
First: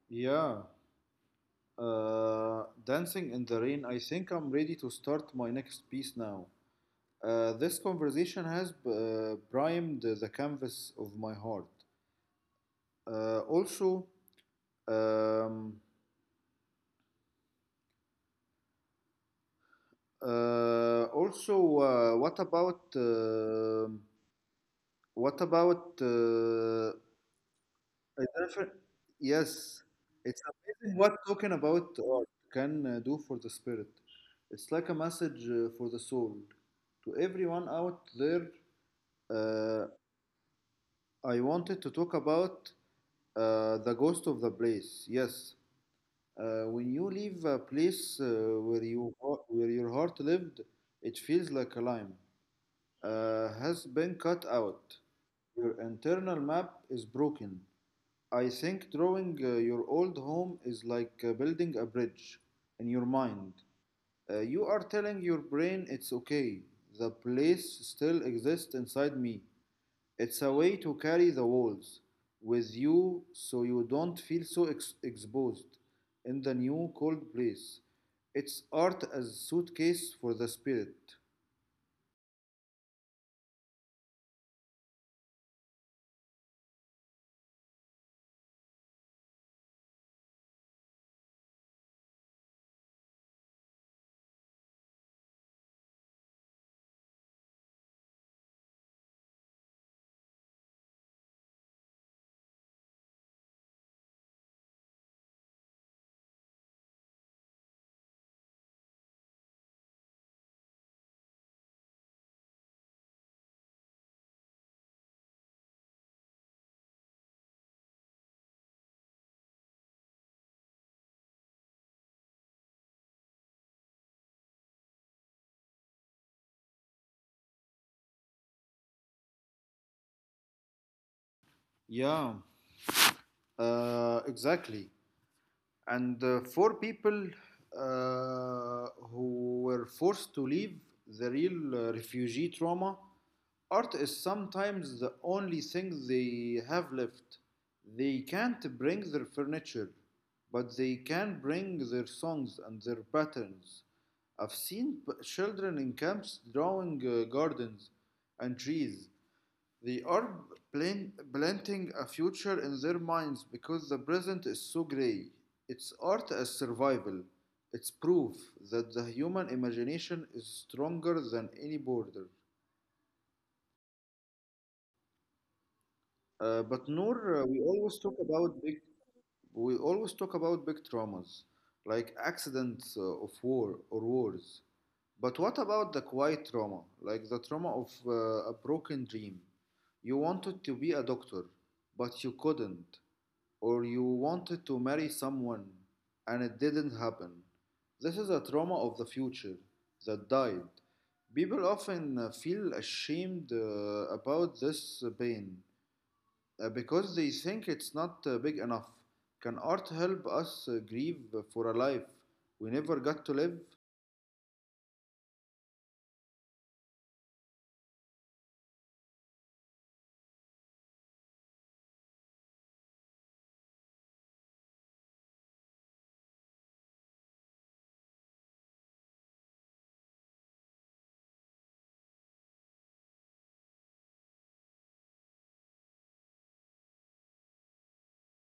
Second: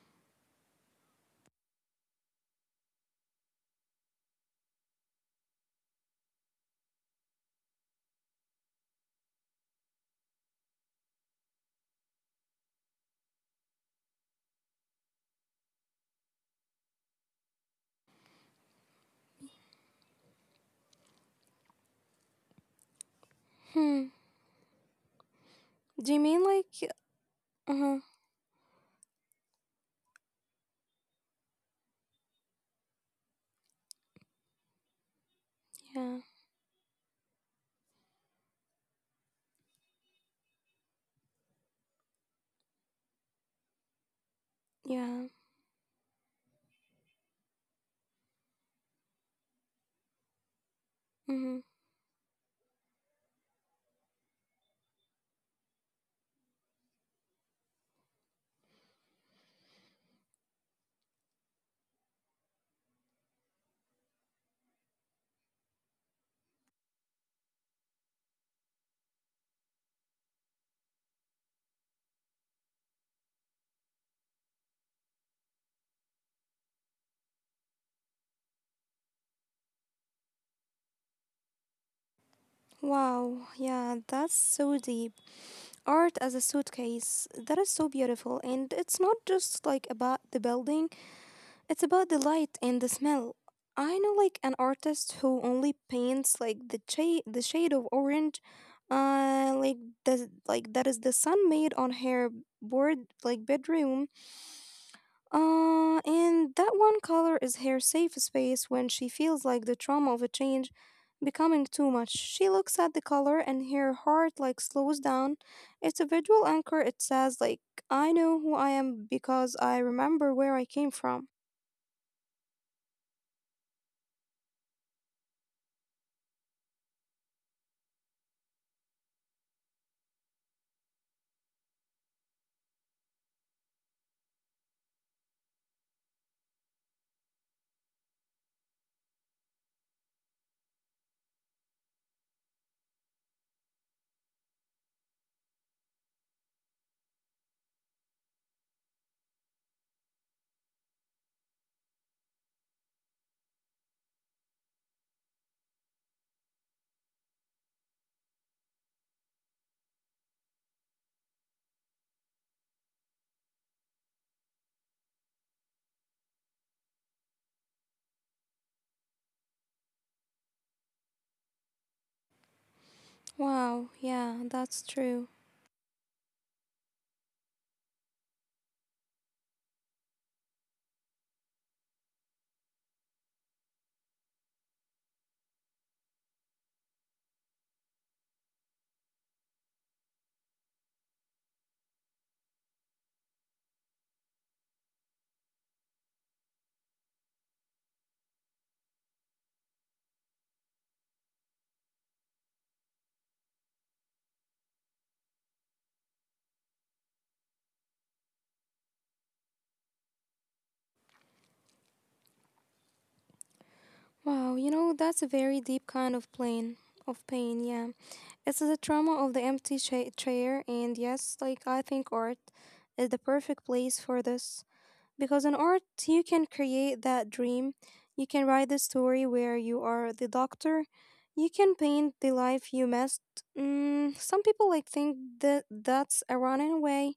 [SPEAKER 2] Yeah. Dancing in the rain. I think I'm ready to start my next piece now. This conversation has primed the canvas of my heart. Also, um, also, what about What
[SPEAKER 1] Hmm.
[SPEAKER 2] about
[SPEAKER 1] Do you mean
[SPEAKER 2] a
[SPEAKER 1] like
[SPEAKER 2] different-
[SPEAKER 1] uh-huh,
[SPEAKER 2] yes, it's amazing what talking about art can do for the spirit. It's like a message for the soul. To everyone out
[SPEAKER 1] yeah,
[SPEAKER 2] there, uh, I wanted to talk about the ghost of the place. Yes, when you leave
[SPEAKER 1] yeah.
[SPEAKER 2] a place where you where your heart lived, it feels like a lime has
[SPEAKER 1] Mm-hmm.
[SPEAKER 2] been cut out. Your internal map is broken. I think drawing your old home is like building a bridge in your mind. You are telling your brain it's okay. The place still exists inside me. It's a way to carry the walls with you so you don't feel so exposed in the new cold place. It's art as a suitcase for the spirit.
[SPEAKER 1] Wow, yeah, that's so deep. Art as a suitcase, that is so beautiful. And it's not just like about the building, it's about the light and the smell. I know like an artist who only paints like the shade of orange like the like that is the sun made on her board like bedroom and that one color is her safe space. When she feels like the trauma of a change becoming too much, she looks at the color and her heart like slows down. It's a visual anchor, it says like I know who I am because I remember where I came from.
[SPEAKER 2] Yeah. Exactly. And for people who were forced to leave the real refugee trauma, art is sometimes the only thing they have left. They can't bring their furniture, but they can bring their songs and their patterns. I've seen children in camps drawing gardens and trees. They are planting a future in their minds because the present is so gray. It's art as survival. It's proof that the human imagination is stronger than any border.
[SPEAKER 1] Wow, yeah,
[SPEAKER 2] But
[SPEAKER 1] that's true.
[SPEAKER 2] Noor, we always talk about big, we always talk about big traumas, like accidents of war or wars. But what about the quiet trauma, like the trauma of a broken dream? You wanted to be a doctor, but you couldn't. Or you wanted to marry someone and it didn't happen. This is a trauma of the future that died. People often feel ashamed about this pain because they think it's not big enough. Can art help us grieve for a life we never got to live?
[SPEAKER 1] Wow, you know, that's a very deep kind of pain. Of pain, yeah. It's the trauma of chair, and yes, like I think art is the perfect place for this. Because in art, you can create that dream. You can write the story where you are the doctor. You can paint the life you missed. Mm, some people like think that that's a running away,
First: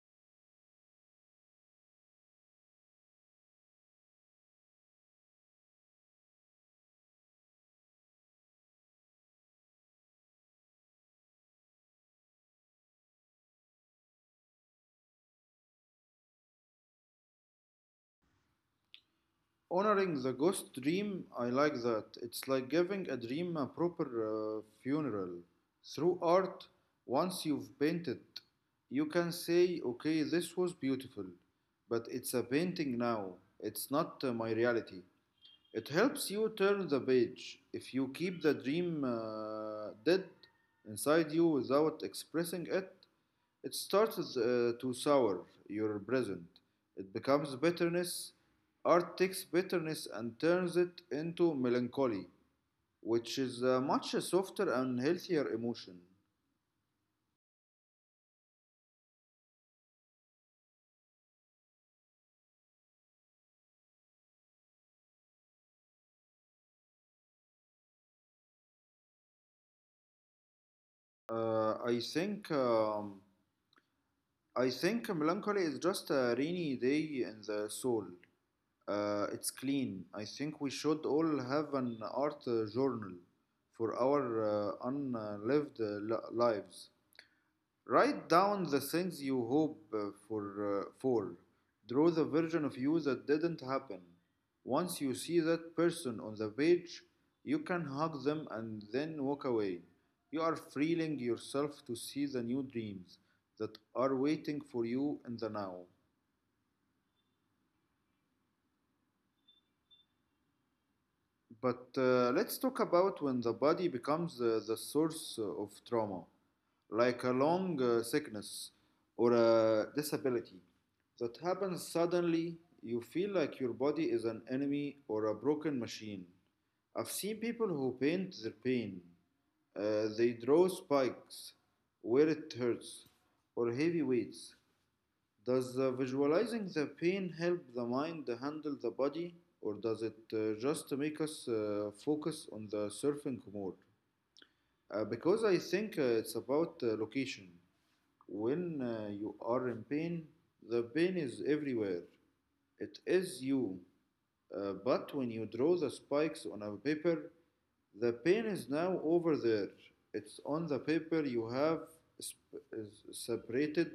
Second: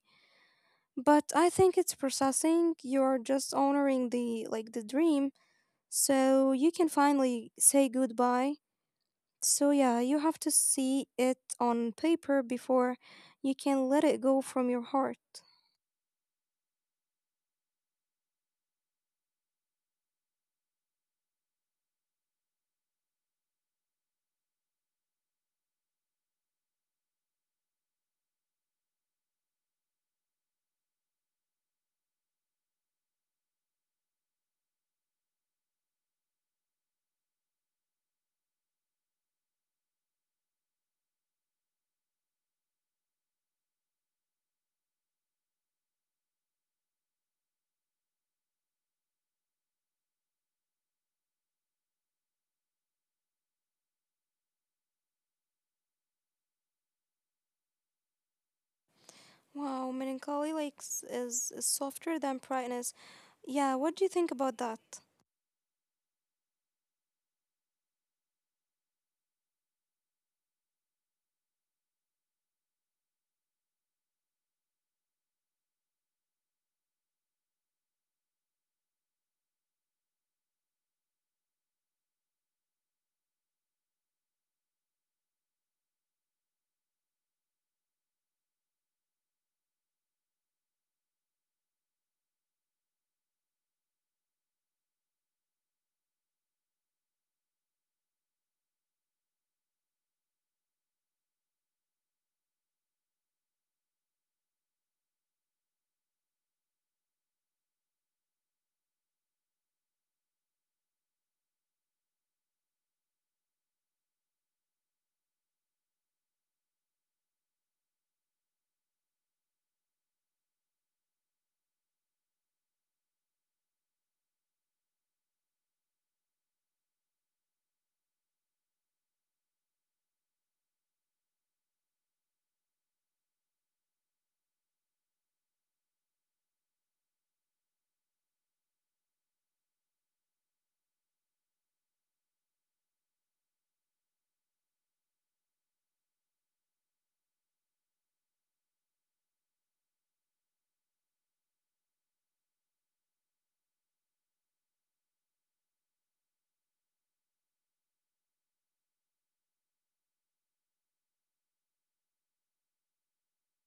[SPEAKER 1] but I think it's processing. You're just honoring the like the dream so you can finally say goodbye. So, yeah, you have to see it on paper before you can let it go from your heart.
[SPEAKER 2] Honoring the ghost dream, I like that. It's like giving a dream a proper funeral. Through art, once you've painted, you can say, okay, this was beautiful, but it's a painting now. It's not my reality. It helps you turn the page. If you keep the dream dead inside you without expressing it, it starts to sour your present. It becomes bitterness. Art takes bitterness and turns it into melancholy, which is a much softer and healthier emotion.
[SPEAKER 1] Wow, melancholy like is softer than brightness. Yeah, what do you think about that?
[SPEAKER 2] Uh, I think um, I think melancholy is just a rainy day in the soul. It's clean. I think we should all have an art journal for our unlived lives. Write down the things you hope for. Draw the version of you that didn't happen. Once you see that person on the page, you can hug them and then walk away. You are freeing yourself to see the new dreams that are waiting for you in the now. But let's talk about when the body becomes the source of trauma, like a long sickness or a disability that happens suddenly. You feel like your body is an enemy or a broken machine. I've seen people who paint their pain. They draw spikes where it hurts or heavy weights. Does visualizing the pain help the mind handle the body, or does it just make us focus on the surfing more? Because I think it's about location. When you are in pain, the pain is everywhere. It is you. But when you draw the spikes on a paper, the pen is now over there. It's on the paper. You have separated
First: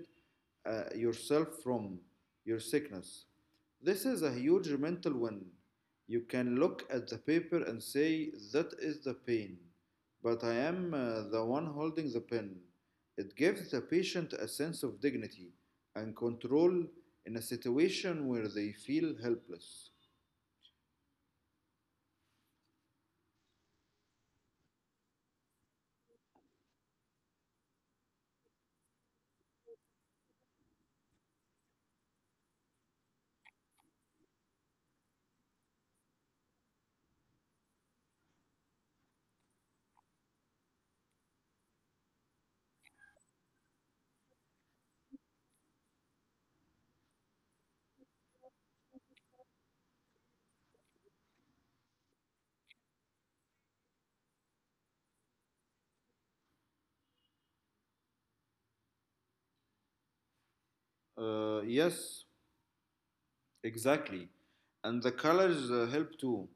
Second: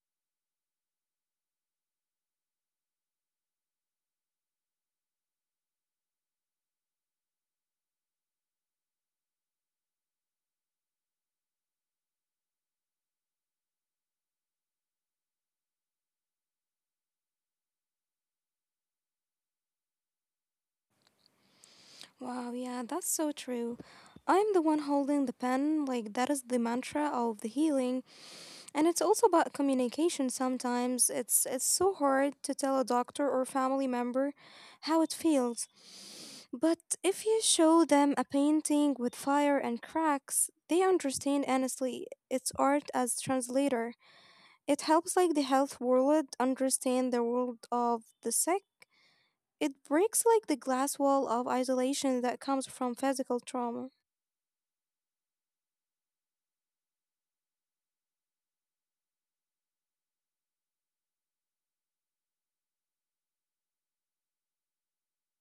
[SPEAKER 2] yourself from your sickness. This is a huge mental win. You can look at the paper and say, that is the pain, but I am the one holding the pen. It gives the patient a sense of dignity and control in a situation where they feel helpless.
[SPEAKER 1] Wow, yeah, that's so true. I'm the one holding the pen, like that is the mantra of the healing. And it's also about communication sometimes. It's so hard to tell a doctor or family member how it feels. But if you show them a painting with fire and cracks, they understand honestly its art as translator. It helps like the health world understand the world of the sick. It breaks like the glass wall of isolation that comes from physical trauma.
[SPEAKER 2] Yes, exactly. And the colors help too.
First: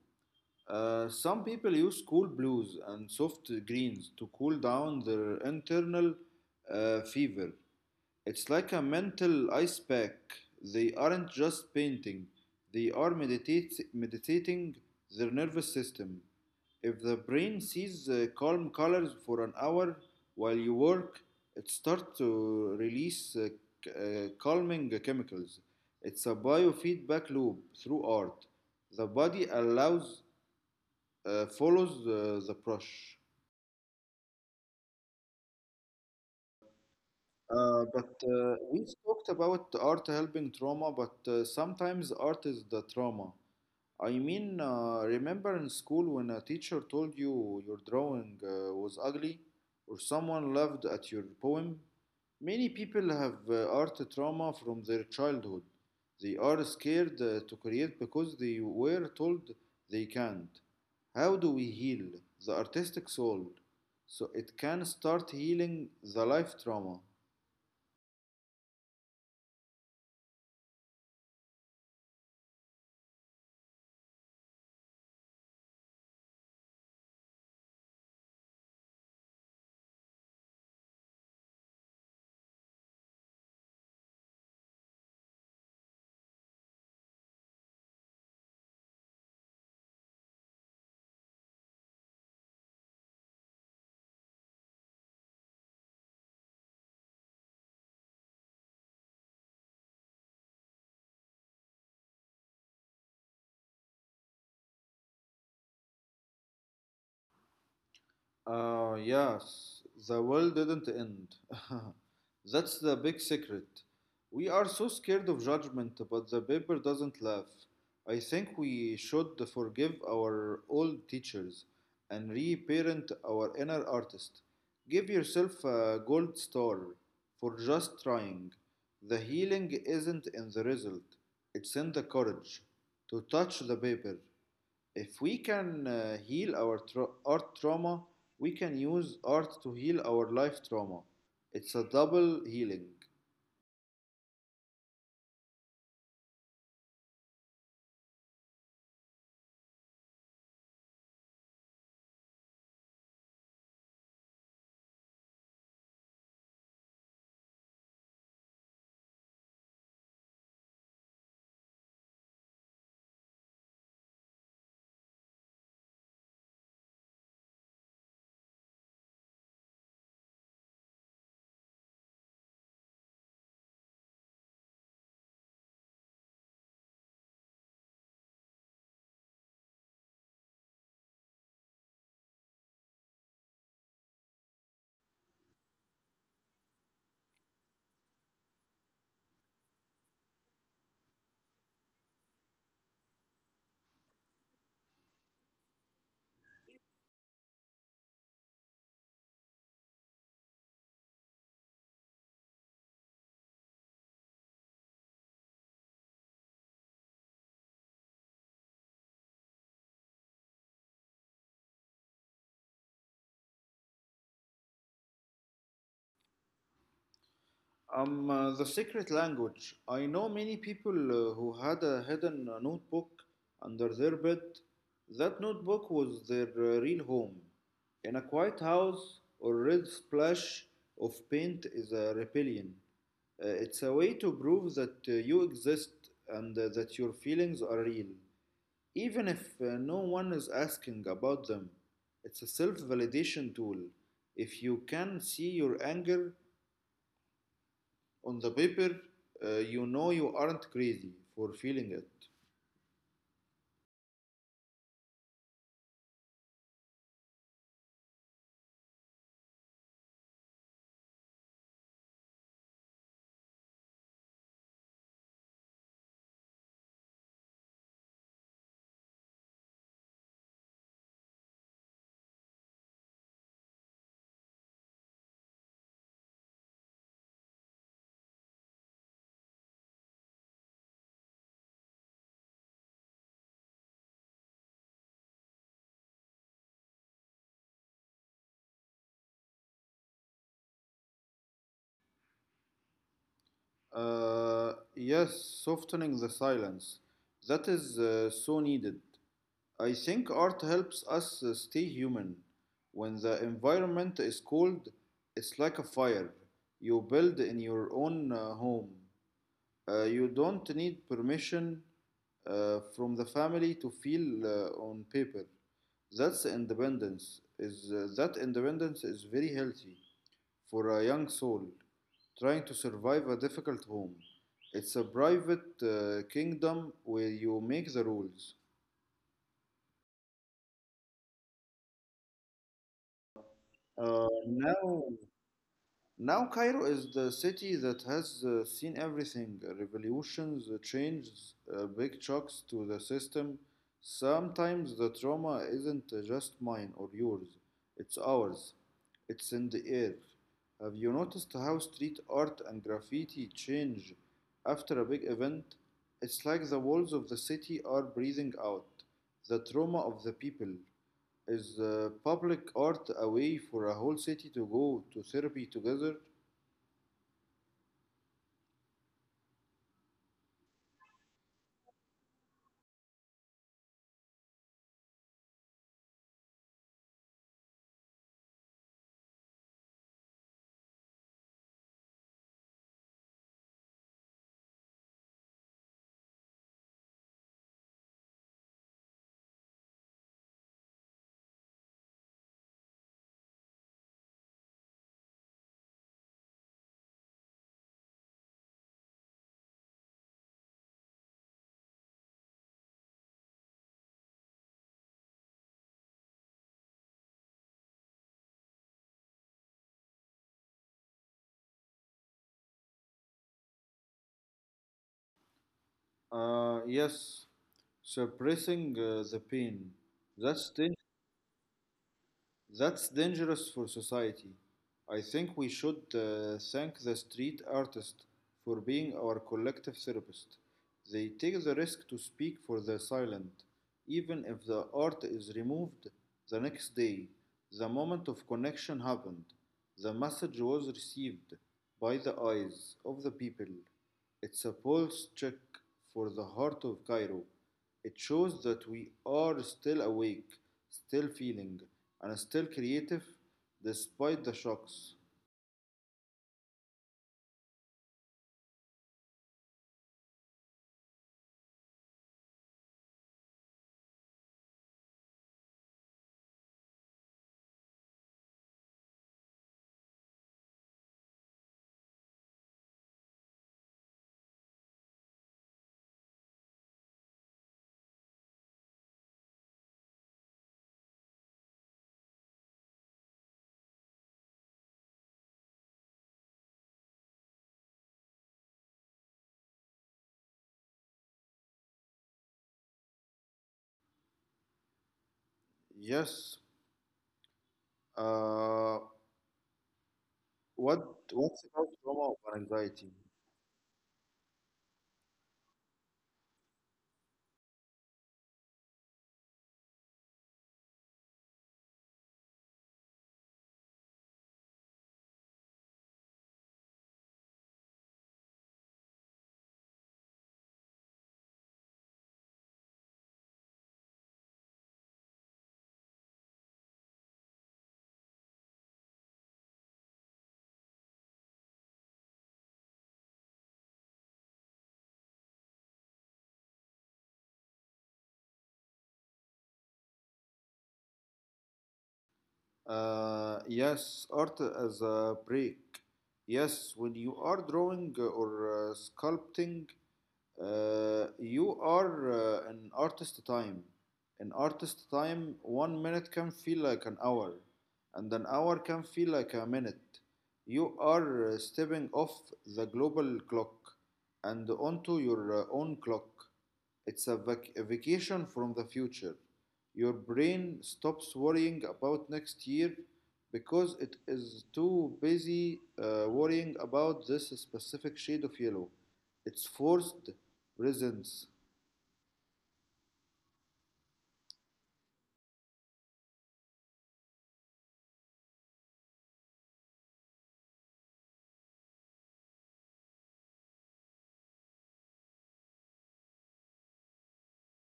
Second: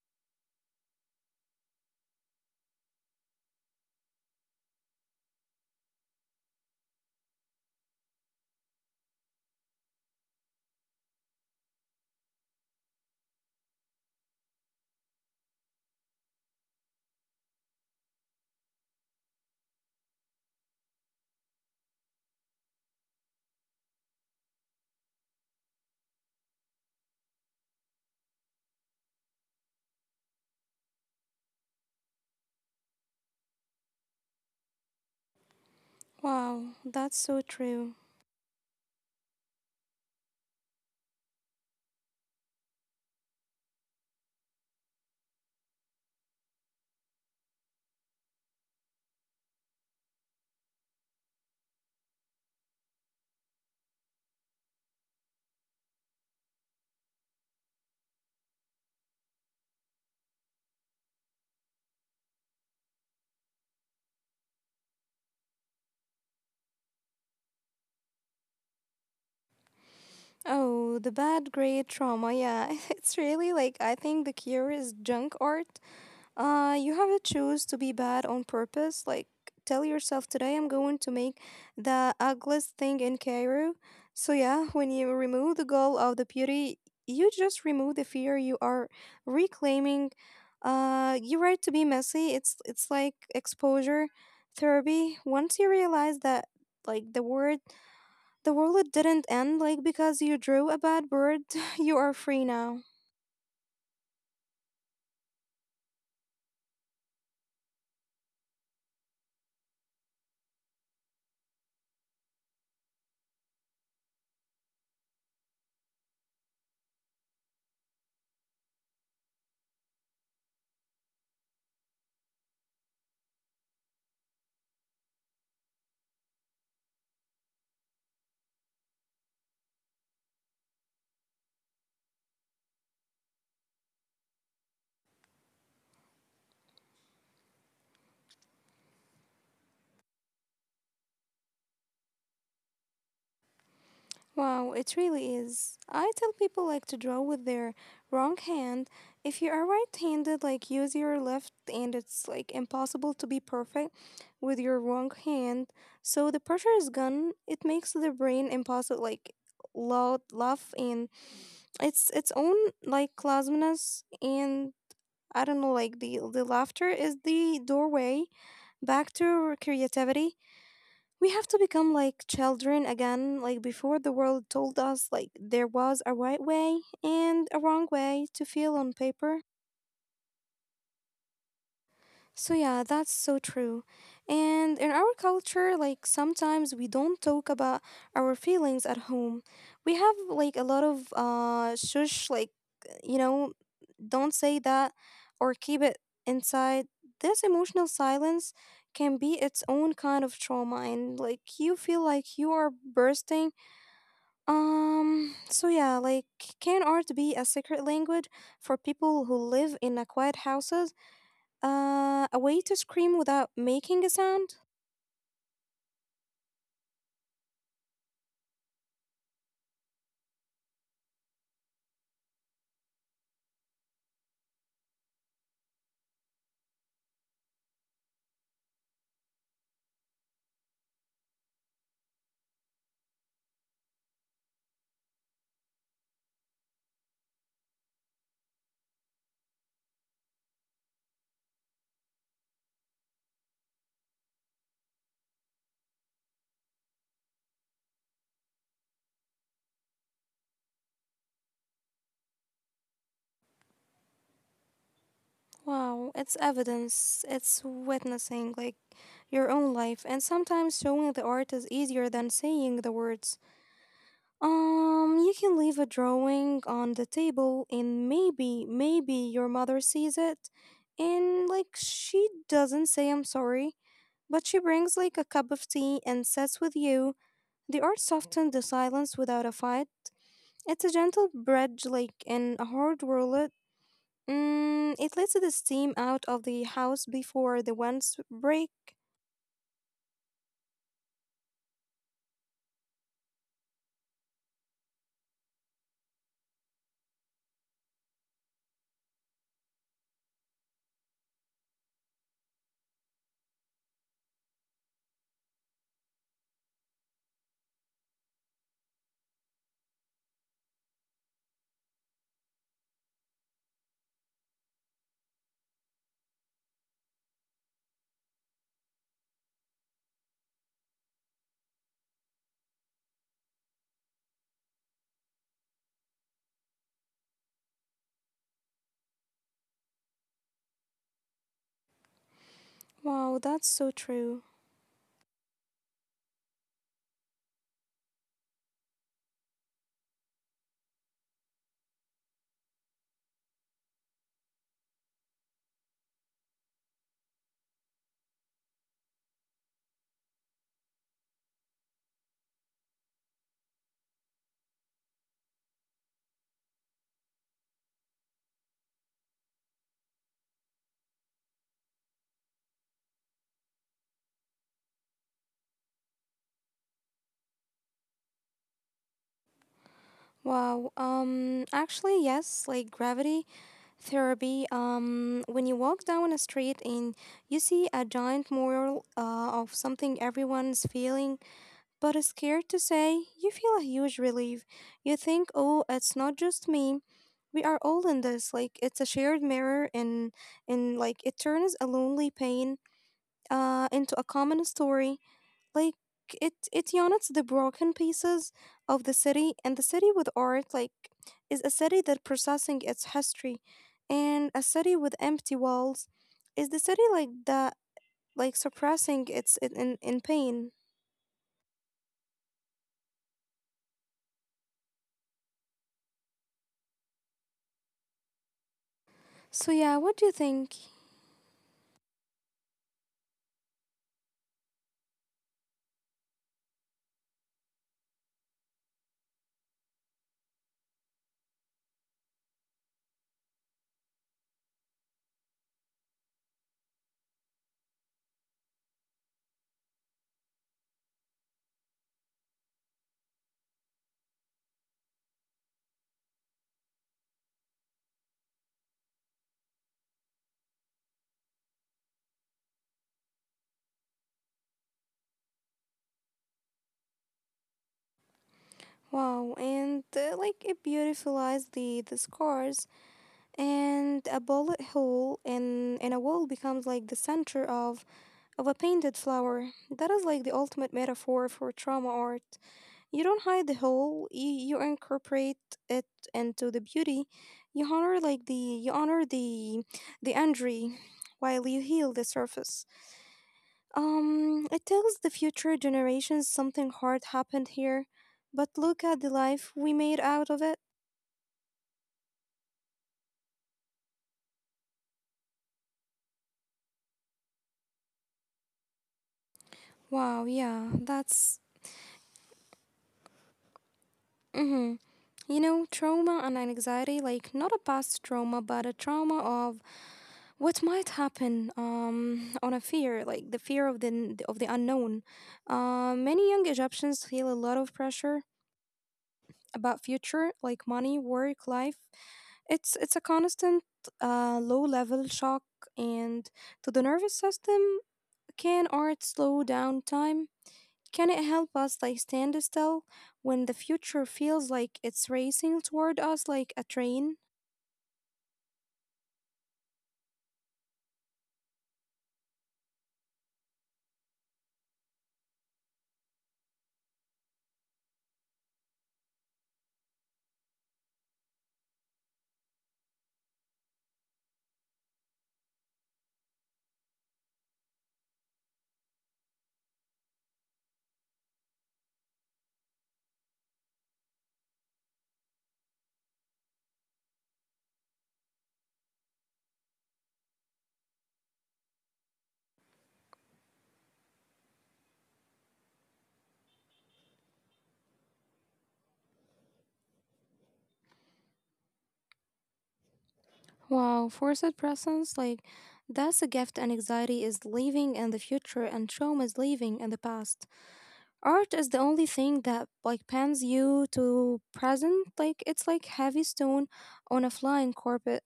[SPEAKER 2] Some people use cool blues and soft greens to cool down their internal fever. It's like a mental ice pack. They aren't just painting, they are meditating their nervous system. If the brain sees calm colors for an hour while you work, it starts to release calming chemicals. It's a biofeedback loop through art. The body allows follows the brush.
[SPEAKER 1] Wow, that's so
[SPEAKER 2] Uh, but
[SPEAKER 1] true.
[SPEAKER 2] uh, we talked about art helping trauma, but sometimes art is the trauma. I mean, remember in school when a teacher told you your drawing was ugly or someone laughed at your poem? Many people have art trauma from their childhood. They are scared to create because they were told they can't. How do we heal the artistic soul, so it can start healing the life trauma?
[SPEAKER 1] Oh, the bad grade trauma. Yeah, (laughs) it's really like I think the cure is junk art. You have to choose to be bad on purpose. Like, tell yourself today I'm going to make the ugliest thing in Cairo. So yeah, when you remove the goal of the beauty, you just remove the fear. You are reclaiming, your right to be messy. It's like exposure therapy. Once you realize that, like the world didn't end like because you drew a bad bird. (laughs) You are free now.
[SPEAKER 2] Yes, the world didn't end. (laughs) That's the big secret. We are so scared of judgment, but the paper doesn't laugh. I think we should forgive our old teachers and reparent our inner artist. Give yourself a gold star for just trying. The healing isn't in the result, it's in the courage to touch the paper. If we can heal our art trauma, we can use art to heal our life trauma. It's a double healing.
[SPEAKER 1] Wow, it really is. I tell people like to draw with their wrong hand. If you are right-handed, like use your left and it's like impossible to be perfect with your wrong hand. So the pressure is gone. It makes the brain impossible like loud laugh and it's its own like clumsiness and I don't know like the laughter is the doorway back to creativity. We have to become like children again, like before the world told us like there was a right way and a wrong way to feel on paper. So yeah, that's so true. And in our culture, like sometimes we don't talk about our feelings at home. We have like a lot of shush like you know, don't say that or keep it inside. This emotional silence can be its own kind of trauma and like you feel like you are bursting. So yeah, like can art be a secret language for people who live in a quiet houses? A way to scream without making a sound?
[SPEAKER 2] The secret language. I know many people who had a hidden notebook under their bed. That notebook was their real home. In a quiet house, or red splash of paint is a rebellion. It's a way to prove that you exist and that your feelings are real. Even if no one is asking about them, it's a self validation tool. If you can see your anger on the paper, you know you aren't crazy for feeling it.
[SPEAKER 1] Wow, it's evidence. It's witnessing like your own life, and sometimes showing the art is easier than saying the words. You can leave a drawing on the table and maybe your mother sees it, and like she doesn't say I'm sorry, but she brings like a cup of tea and sits with you. The art softened the silence without a fight. It's a gentle bridge, like in a hard world. Mm, it lets the steam out of the house before the winds break.
[SPEAKER 2] Yes, softening the silence. That is so needed. I think art helps us stay human. When the environment is cold, it's like a fire you build in your own home. You don't need permission from the family to feel on paper. That's independence. Is that independence is very healthy for a young soul trying to survive a difficult home. It's a private kingdom where you make the rules.
[SPEAKER 1] Wow, that's so true.
[SPEAKER 2] Now, Now, Cairo is the city that has seen everything, revolutions, changes, big shocks to the system. Sometimes the trauma isn't just mine or yours, it's ours. It's in the air. Have you noticed how street art and graffiti change after a big event? It's like the walls of the city are breathing out the trauma of the people. Is public art a way for a whole city to go to therapy together?
[SPEAKER 1] Wow. Um, actually yes, like gravity therapy. Um, when you walk down a street and you see a giant mural of something everyone's feeling, but is scared to say, you feel a huge relief. You think, oh, it's not just me. We are all in this. Like it's a shared mirror, and like it turns a lonely pain into a common story. Like it unites the broken pieces of the city, and the city with art like is a city that processing its history, and a city with empty walls is the city like that like suppressing its in pain.
[SPEAKER 2] Yes,
[SPEAKER 1] So yeah, what
[SPEAKER 2] suppressing
[SPEAKER 1] do you
[SPEAKER 2] the
[SPEAKER 1] think?
[SPEAKER 2] pain. That's, dan- that's dangerous for society. I think we should thank the street artist for being our collective therapist. They take the risk to speak for the silent. Even if the art is removed the next day, the moment of connection happened. The message was received by the eyes of the people. It's a pulse check for the heart of Cairo. It shows that we are still awake, still feeling, and still creative despite the shocks.
[SPEAKER 1] Wow, and like it beautifies the scars, and a bullet hole in a wall becomes like the center of a painted flower. That is like the ultimate metaphor for trauma art. You don't hide the hole; you incorporate it into the beauty. You honor like the the injury while you heal the surface. It tells the future generations something hard happened here, but look at the life we made out of it.
[SPEAKER 2] Yes. Uh,
[SPEAKER 1] Wow, yeah,
[SPEAKER 2] what
[SPEAKER 1] that's.
[SPEAKER 2] what's about trauma or anxiety?
[SPEAKER 1] Hmm. You know, trauma and anxiety, like not a past trauma, but a trauma of what might happen, on a fear, like the fear of the unknown. Many young Egyptians feel a lot of pressure about future, like money, work, life. It's a constant low level shock, and to the nervous system, can art slow down time? Can it help us like stand still when the future feels like it's racing toward us like a train?
[SPEAKER 2] Yes, art as a break. Yes, when you are drawing or sculpting, you are an artist time. An artist time, 1 minute can feel like an hour, and an hour can feel like a minute. You are stepping off the global clock and onto your own clock. It's a a vacation from the future. Your brain stops worrying about next year because it is too busy worrying about this specific shade of yellow. It's forced presence.
[SPEAKER 1] Wow, forced presence, like that's a gift, and anxiety is living in the future and trauma is living in the past. Art is the only thing that like pans you to present, like it's like heavy stone on a flying carpet.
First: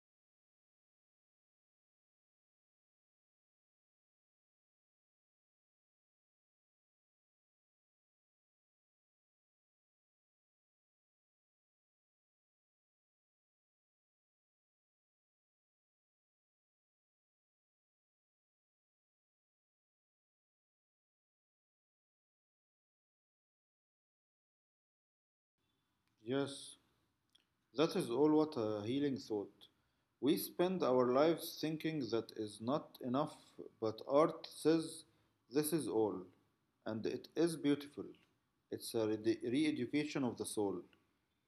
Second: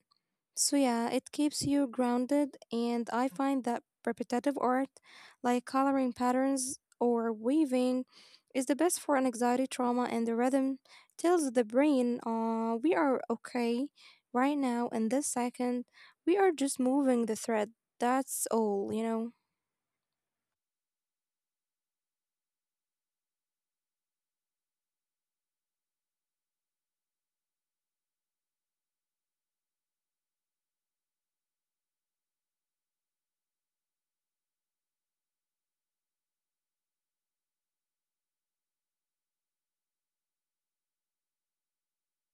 [SPEAKER 1] So yeah, it keeps you grounded, and I find that repetitive art like coloring patterns or weaving is the best for an anxiety trauma, and the rhythm tells the brain we are okay right now in this second. We are just moving the thread. That's all, you know.
[SPEAKER 2] Yes. That is all, what a healing thought. We spend our lives thinking that is not enough, but art says this is all. And it is beautiful. It's a re education of the soul.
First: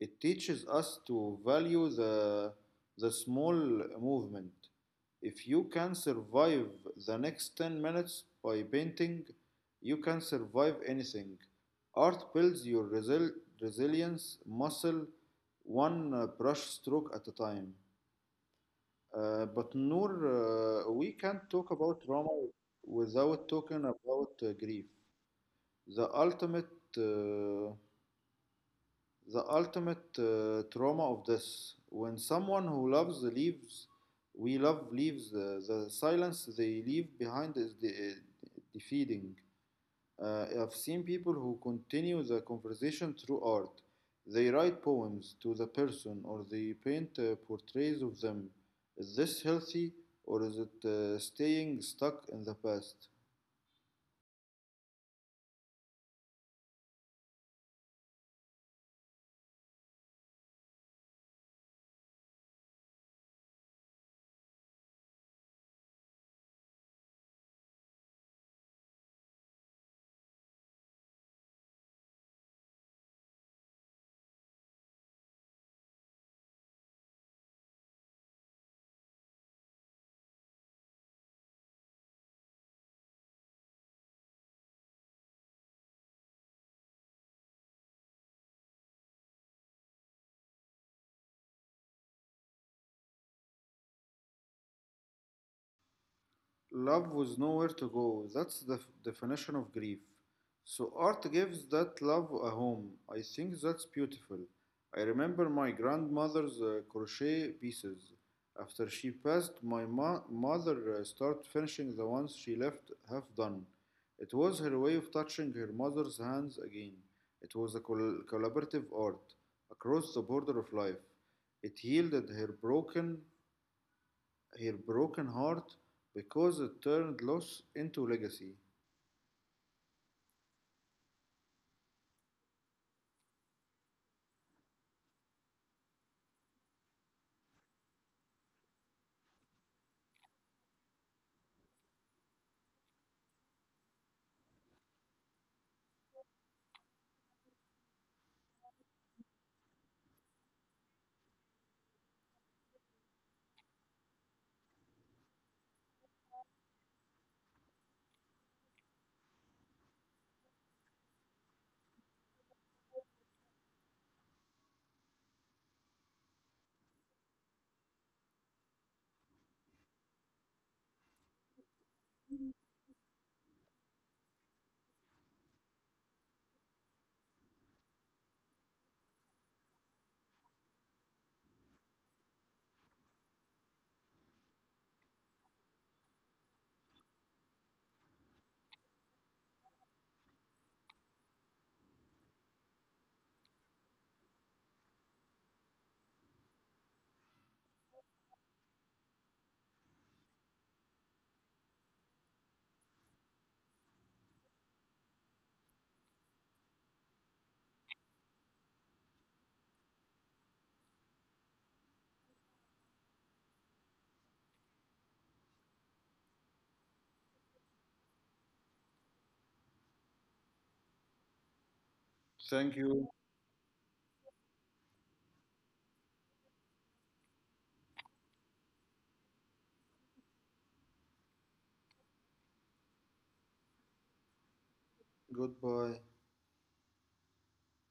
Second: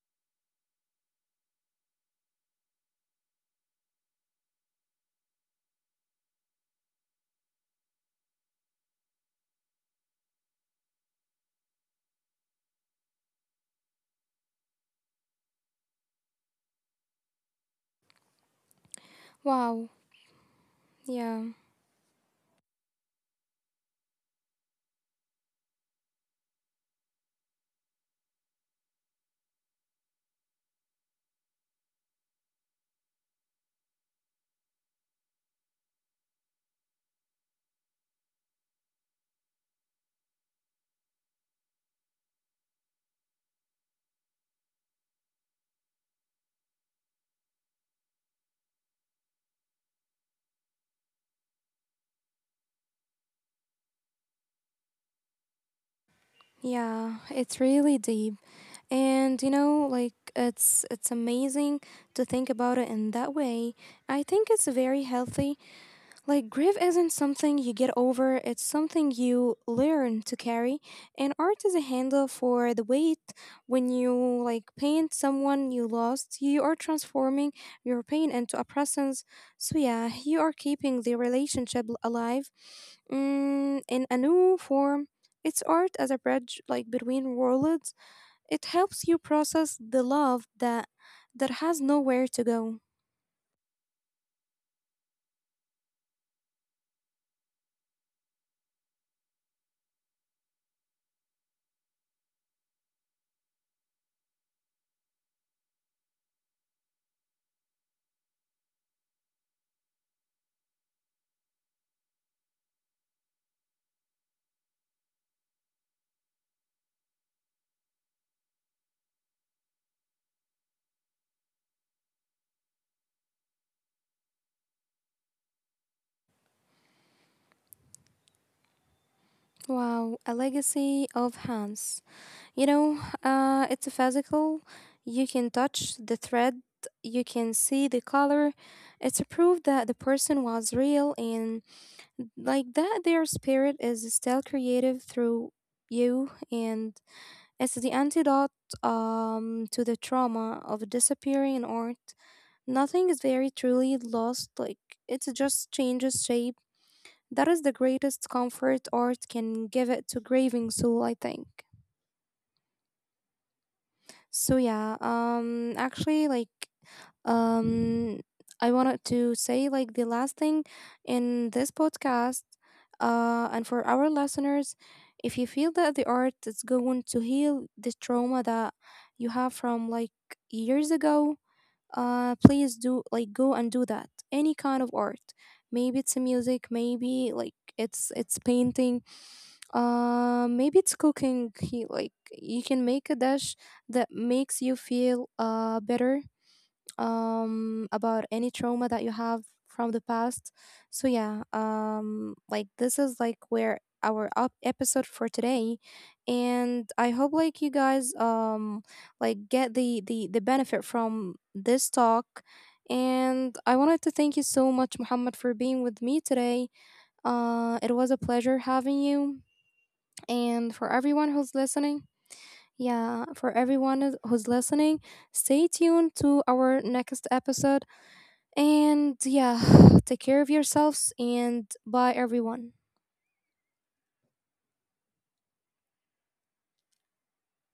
[SPEAKER 2] It teaches us to value the small movement. If you can survive the next 10 minutes by painting, you can survive anything. Art builds your resilience muscle one brush stroke at a time. But
[SPEAKER 1] Wow.
[SPEAKER 2] Noor, we can't
[SPEAKER 1] Yeah.
[SPEAKER 2] talk about trauma without talking about grief. The ultimate, uh, the ultimate trauma of this. When someone who loves leaves, we love leaves. The silence they leave behind is defeating. I've seen people who continue the conversation through art. They write poems to the person or they paint portraits of them. Is this healthy or is it staying stuck in the past?
[SPEAKER 1] Yeah, it's really deep. And you know, like it's amazing to think about it in that way. I think it's very healthy. Like, grief isn't something you get over, it's something you learn to carry. And art is a handle for the weight. When you like paint someone you lost, you are transforming your pain into a presence. So, yeah, you are keeping the relationship alive, mm, in a new form. It's art as a bridge, like between worlds. It helps you process the love that has nowhere to go.
[SPEAKER 2] Love was nowhere to go. That's the definition of grief. So art gives that love a home. I think that's beautiful. I remember my grandmother's crochet pieces. After she passed, my mother started finishing the ones she left half done. It was her way of touching her mother's hands again. It was a collaborative art across the border of life. It yielded her broken heart because it turned loss into legacy.
[SPEAKER 1] Wow, a legacy of Hans. You know, it's physical. You can touch the thread, you can see the color. It's a proof that the person was real, and like that their spirit is still creative through you, and it's the antidote to the trauma of disappearing in art. Nothing is very truly lost, like it just changes shape. That is the greatest comfort art can give it to grieving soul, I think. So yeah, actually like um I wanted to say like the last thing in this podcast and for our listeners, if you feel that the art is going to heal the trauma that you have from like years ago, please do like go and do that any kind of art, maybe it's music, maybe like it's painting, maybe it's cooking, he like you can make a dish that makes you feel better about any trauma that you have from the past. So yeah, like this is like where our up episode for today, and I hope like you guys like get the benefit from this talk, and I wanted to thank you so much muhammad for being with me today. Uh it was a pleasure having you, and for everyone who's listening.
[SPEAKER 2] Thank you.
[SPEAKER 1] Yeah for everyone who's listening, stay tuned to our next episode. And yeah, (sighs) take care of yourselves and bye everyone.
[SPEAKER 2] Goodbye.